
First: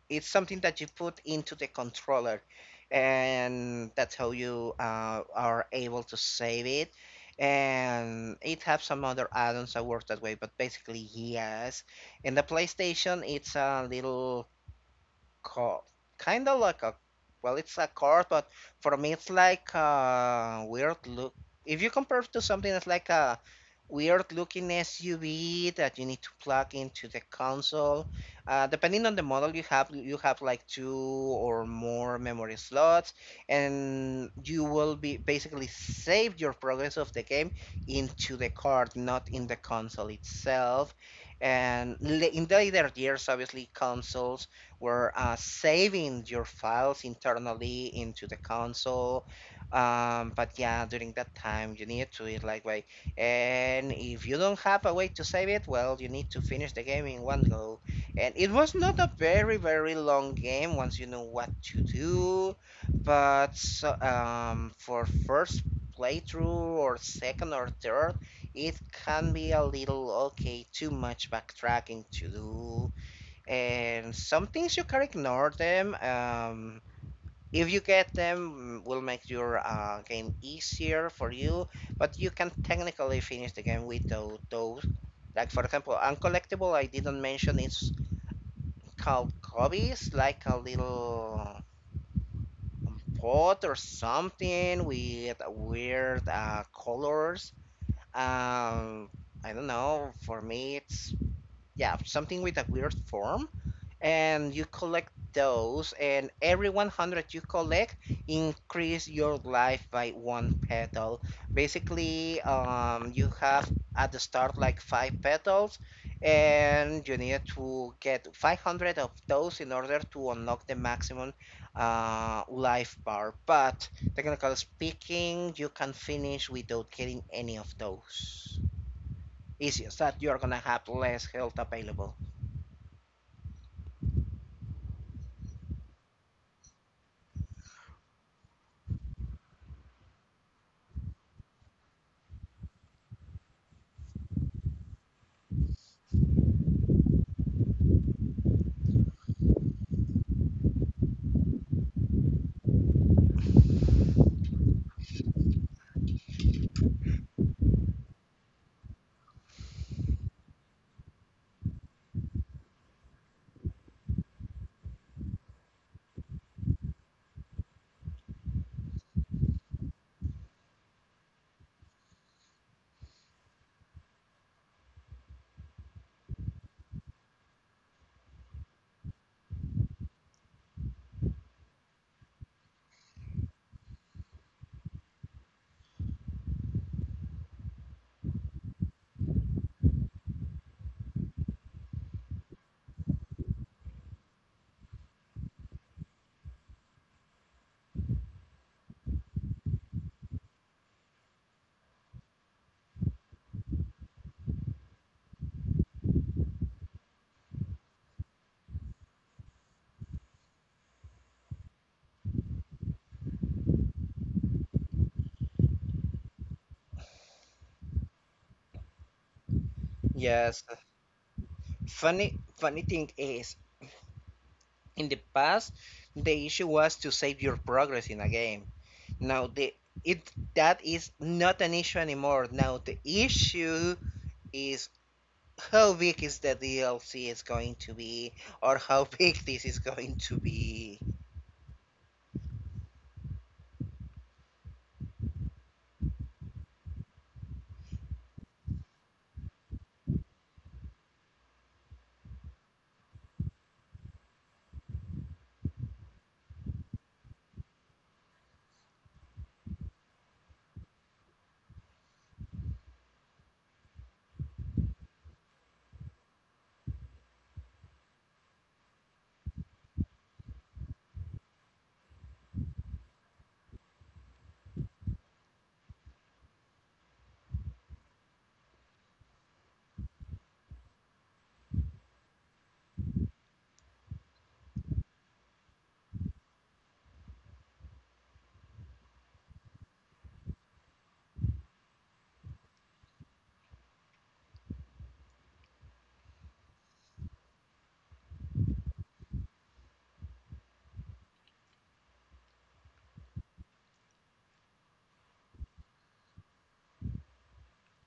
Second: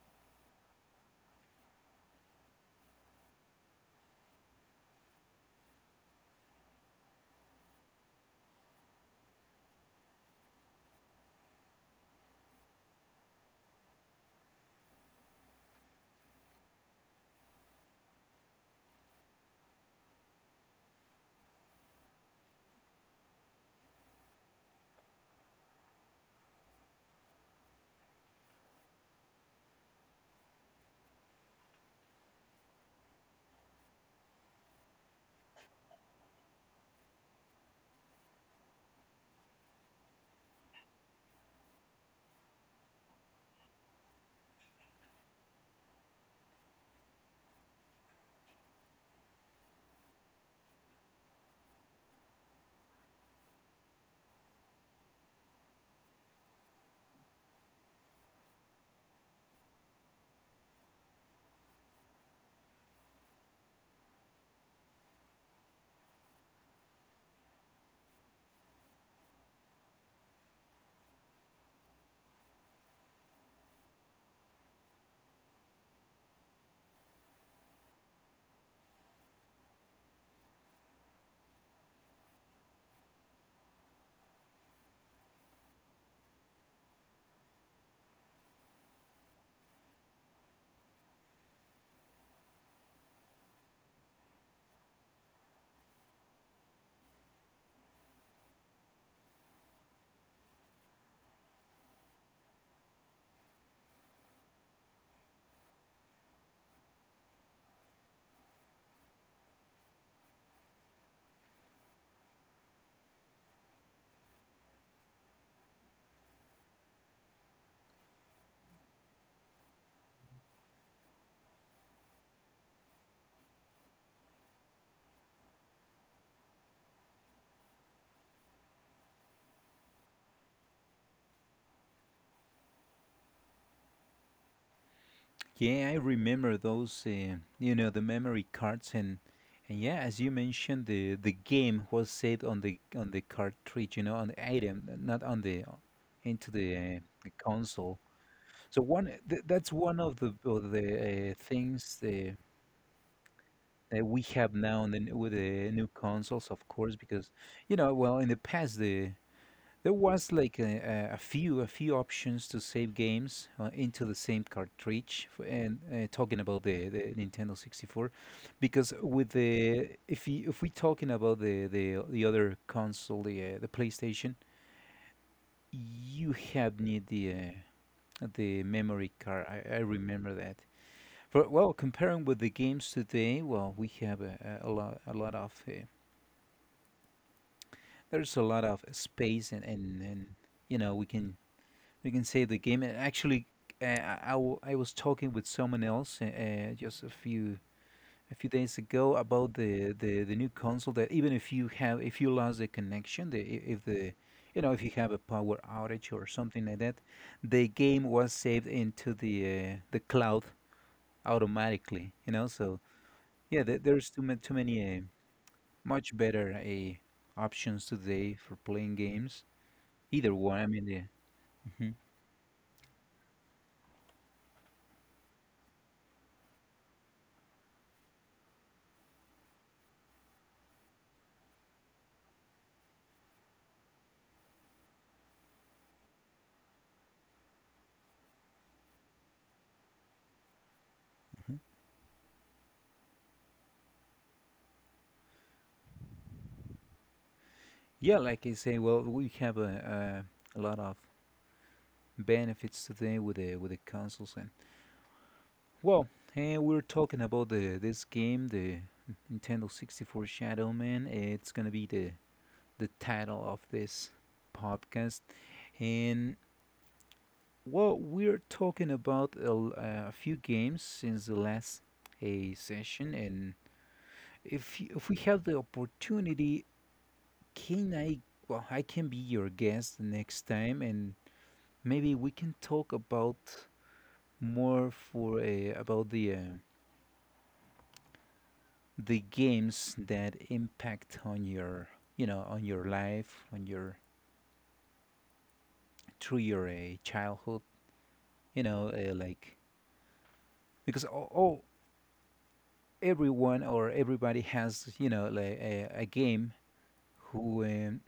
Speaker 2: it's something that you put into the controller, and that's how you uh, are able to save it. And it has some other add-ons that work that way, but basically yes. In the PlayStation, it's a little card, kind of like a, well, it's a card, but for me it's like a weird look. If you compare it to something that's like a weird looking S U V that you need to plug into the console, uh, depending on the model you have, you have like two or more memory slots, and you will be basically save your progress of the game into the card, not in the console itself. And in the later years, obviously, consoles we're uh, saving your files internally into the console. Um, but yeah, during that time, you need to it like way. And if you don't have a way to save it, well, you need to finish the game in one go. And it was not a very, very long game once you know what to do. But so, um, for first playthrough or second or third, it can be a little okay, too much backtracking to do, and some things you can ignore them um if you get them mm, will make your uh, game easier for you, but you can technically finish the game without those. Like for example, uncollectible I didn't mention, it's called cubbies, like a little pot or something with weird uh, colors. um I don't know, for me it's yeah, something with a weird form. And you collect those, and every one hundred you collect increase your life by one petal. Basically, um, you have at the start like five petals, and you need to get five hundred of those in order to unlock the maximum uh, life bar. But technically speaking, you can finish without getting any of those. Easiest that you're gonna have less health available.
Speaker 1: Yeah, I remember those uh, you know the memory cards and and yeah, as you mentioned the the game was saved on the on the cartridge, you know, on the item, not on the into the, uh, the console. So one th that's one of the of the uh, things uh, that we have now in the, n- with the new consoles, of course, because you know, well, in the past, the there was like a, a a few a few options to save games uh, into the same cartridge. f- And uh, talking about the, the Nintendo sixty-four, because with the if you, if we talking about the the, the other console, the uh, the PlayStation, you have need the uh, the memory card. I, I remember that. For, well, comparing with the games today, well, we have a, a a lot a lot of uh, there's a lot of space and and, and you know we can we can save the game and actually uh, I, I w- I was talking with someone else uh, uh, just a few a few days ago about the, the the new console that even if you have if you lost the connection the i- if the you know if you have a power outage or something like that the game was saved into the uh, the cloud automatically you know so yeah there, there's too, ma- too many uh, much better uh, options today for playing games either one,
Speaker 2: Yes.
Speaker 1: I mean, yeah, mhm,
Speaker 2: Funny funny thing is, in the past, the issue was to save your progress in a game. Now the it that is not an issue anymore. Now the issue is how big is the D L C is going to be, or how big this is going to be.
Speaker 1: mhm. Yeah, like I say, well, we have a, a, a lot of benefits today with the with the consoles, and well, eh, we're talking about the this game, the Nintendo sixty-four Shadow Man. It's gonna be the the title of this podcast, and well, we're talking about a, l- a few games since the last a session, and if y- if we have the opportunity, can I? Well, I can be your guest next time, and maybe we can talk about more for uh, about the uh, the games that impact on your you know on your life, on your through your uh, childhood. You know, uh, like because all, all everyone or everybody has you know like a, a game who um,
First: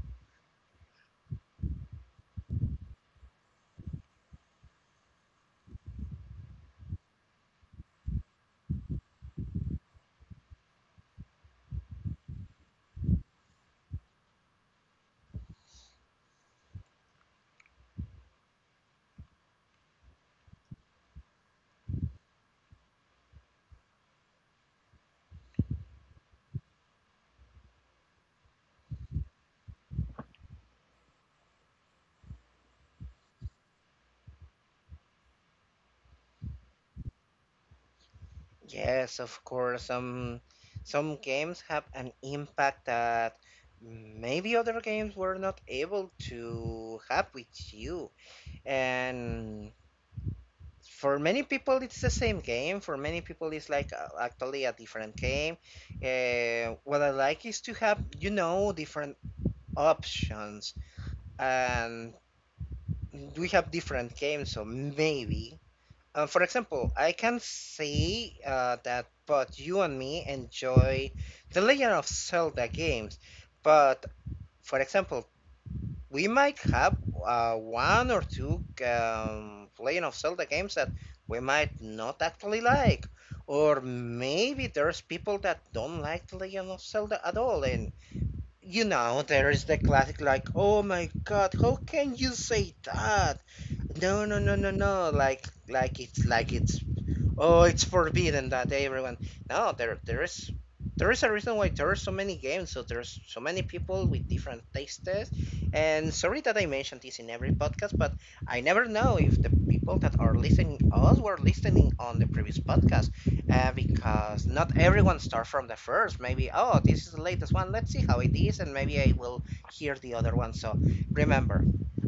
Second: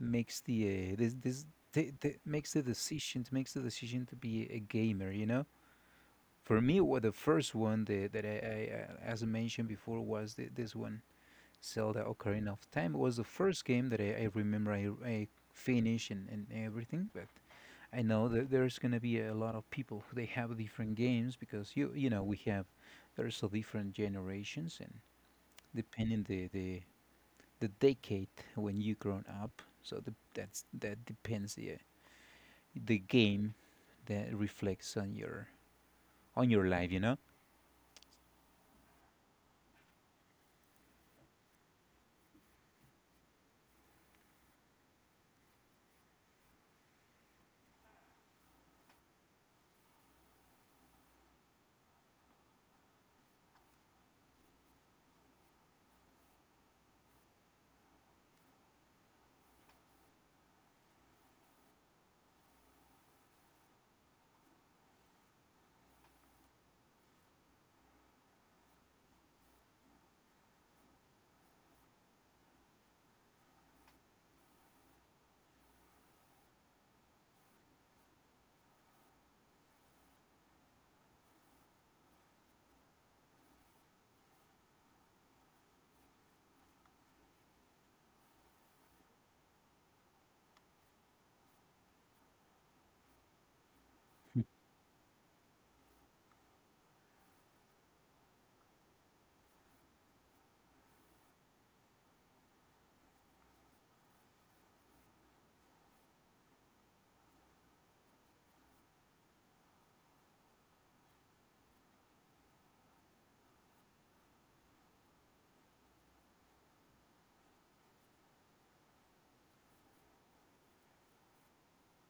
Speaker 1: makes the uh, this this. The, the, makes the decision makes the decision to be a gamer you know. For me, what the first one that, that I, I, uh, as I mentioned before, was the, this one, Zelda Ocarina of Time. It was the first game that I, I remember I, I finished and, and everything. But I know that there's gonna be a lot of people who they have different games because you you know we have there's a different generations and depending the the the decade when you grown up. So the, that's that depends the the game that reflects on your on your life. You know.
Speaker 2: Yes, of course. Some some games have an impact that maybe other games were not able to have with you, and for many people it's the same game, for many people it's like uh, actually a different game. Uh, what I like is to have, you know, different options. And we have different games, so maybe uh, for example, I can say uh, that both you and me enjoy the Legend of Zelda games, but for example, we might have uh, one or two um, playing of Zelda games that we might not actually like, or maybe there's people that don't like The Legend of Zelda at all. And you know, there is the classic like, oh my god, how can you say that? No, no, no, no, no, like like it's like it's oh, it's forbidden that everyone. No, there there is there is a reason why there are so many games. So there's so many people with different tastes. And sorry that I mentioned this in every podcast, but I never know if the people that are listening us were listening on the previous podcast, uh, because not everyone starts from the first. Maybe oh, this is the latest one. Let's see how it is, and maybe I will hear the other one. So remember,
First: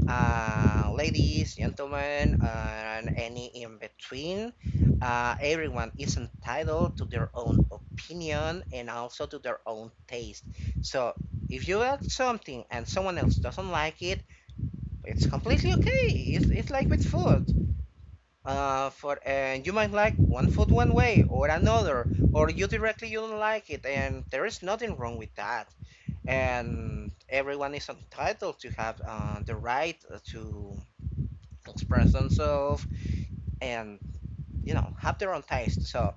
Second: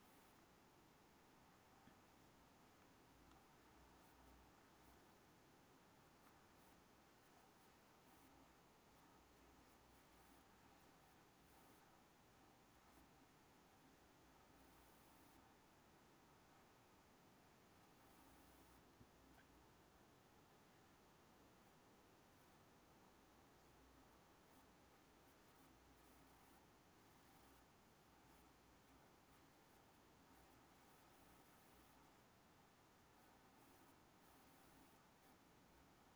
Speaker 2: uh, ladies, gentlemen, uh, and any in between, uh, everyone is entitled to their own opinion and also to their own taste. So if you like something and someone else doesn't like it, it's completely okay. It's, it's like with food. Uh, for, and you might like one food one way or another, or you directly you don't like it, and there is nothing wrong with that. And everyone is entitled to have uh, the right to express themselves and, you know, have their own taste. So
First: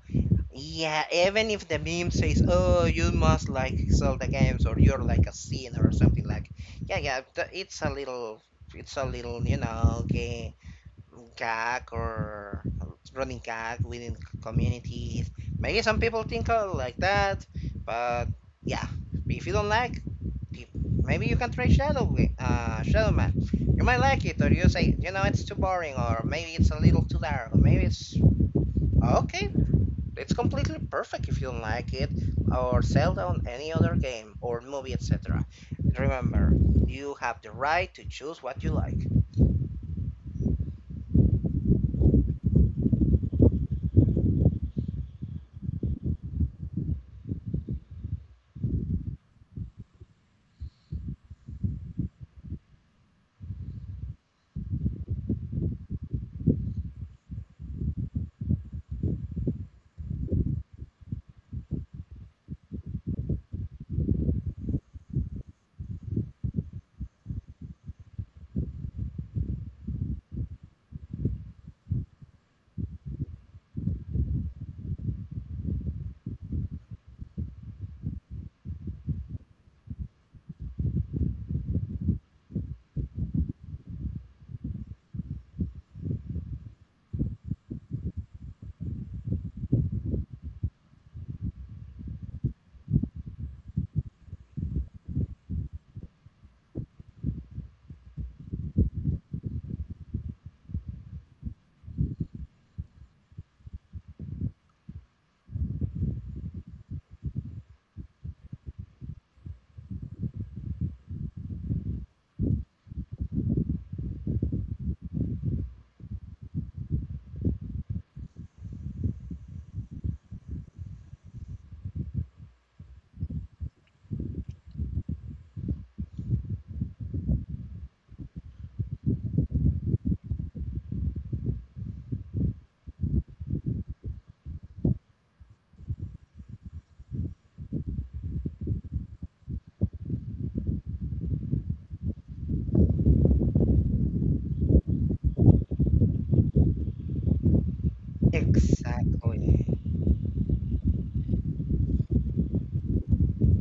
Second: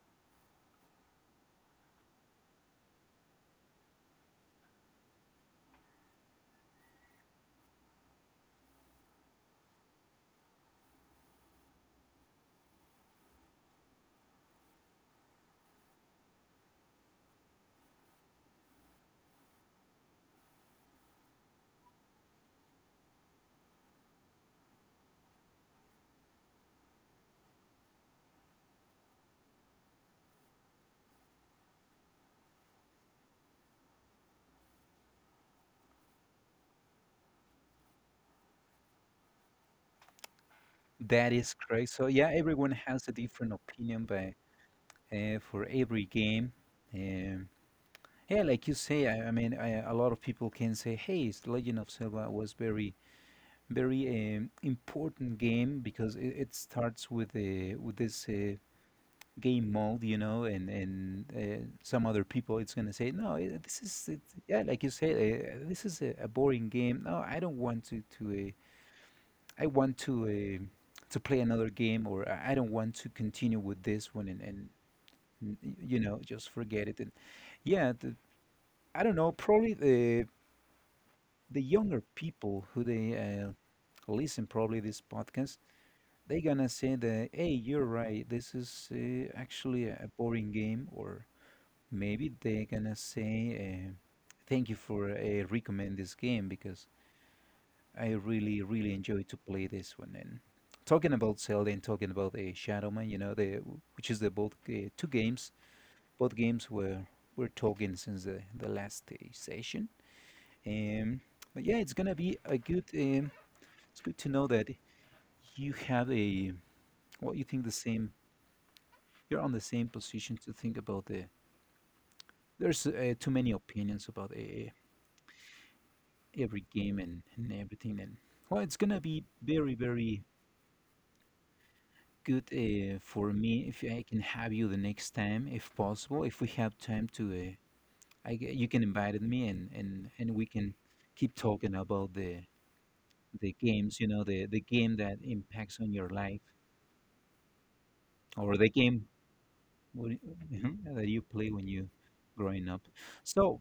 Speaker 2: yeah, even if the meme says, "Oh, you must like sell the games, or you're like a sinner, or something like," yeah, yeah, th- it's a little, it's a little, you know, gay gag or running gag within c- communities. Maybe some people think uh, like that, but yeah, if you don't like, pe- maybe you can try Shadow, Wi- uh, Shadow Man. You might like it, or you say, you know, it's too boring, or maybe it's a little too dark, or maybe it's okay. It's completely perfect if you don't like it, or sell down any other game, or movie, et cetera. Remember, you have the right to choose what you like.
Speaker 1: That is correct. So yeah, everyone has a different opinion by uh, for every game. Um, yeah, like you say, I, I mean, I, a lot of people can say, "Hey, it's Legend of Zelda was very, very um, important game because it, it starts with the with this uh, game mode, you know." And and uh, some other people, it's gonna say, "No, eh, this is it, yeah, like you say, uh, this is a, a boring game. No, I don't want to to." Uh, I want to uh, to play another game, or I I don't want to continue with this one, and, and n- y- you know, just forget it. And yeah, the, I don't know. Probably the the younger people who they uh, listen probably this podcast, they gonna say that, hey, you're right. This is uh, actually a boring game, or maybe they gonna say, uh, thank you for uh, recommend this game because I really, really enjoy to play this one. And talking about Zelda and talking about the Shadow Man, you know, the which is the both uh, two games, both games were we're talking since the the last uh, session. Um, but yeah, it's gonna be a good. Um, it's good to know that you have a well, you think the same. You're on the same position to think about the. There's uh, too many opinions about uh, every game and, and everything, and well, it's gonna be very, very good uh, for me if I can have you the next time, if possible. If we have time to, uh, I, g- you can invite me and, and, and we can keep talking about the the games. You know, the the game that impacts on your life or the game
Speaker 2: Exactly.
Speaker 1: what- that you play when you growing up. So,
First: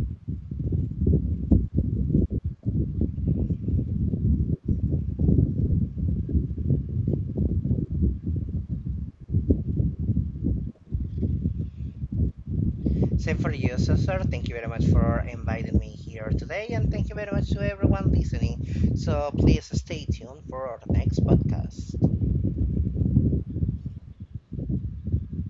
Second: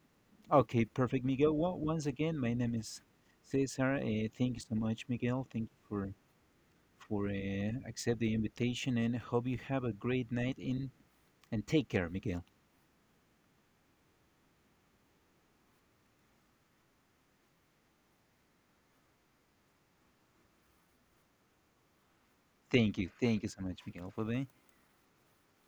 Speaker 1: okay, perfect, Miguel. Well, once again, my name is Cesar. Uh, thank you so much, Miguel. Thank you for for uh, accept the invitation and hope you have a great night in and take care, Miguel.
Speaker 2: Same for you, so sir. Thank you very much for inviting me here today, and thank you very much to everyone listening. So please stay tuned for our next podcast.
Speaker 1: Thank you, thank you so much, Miguel, for being.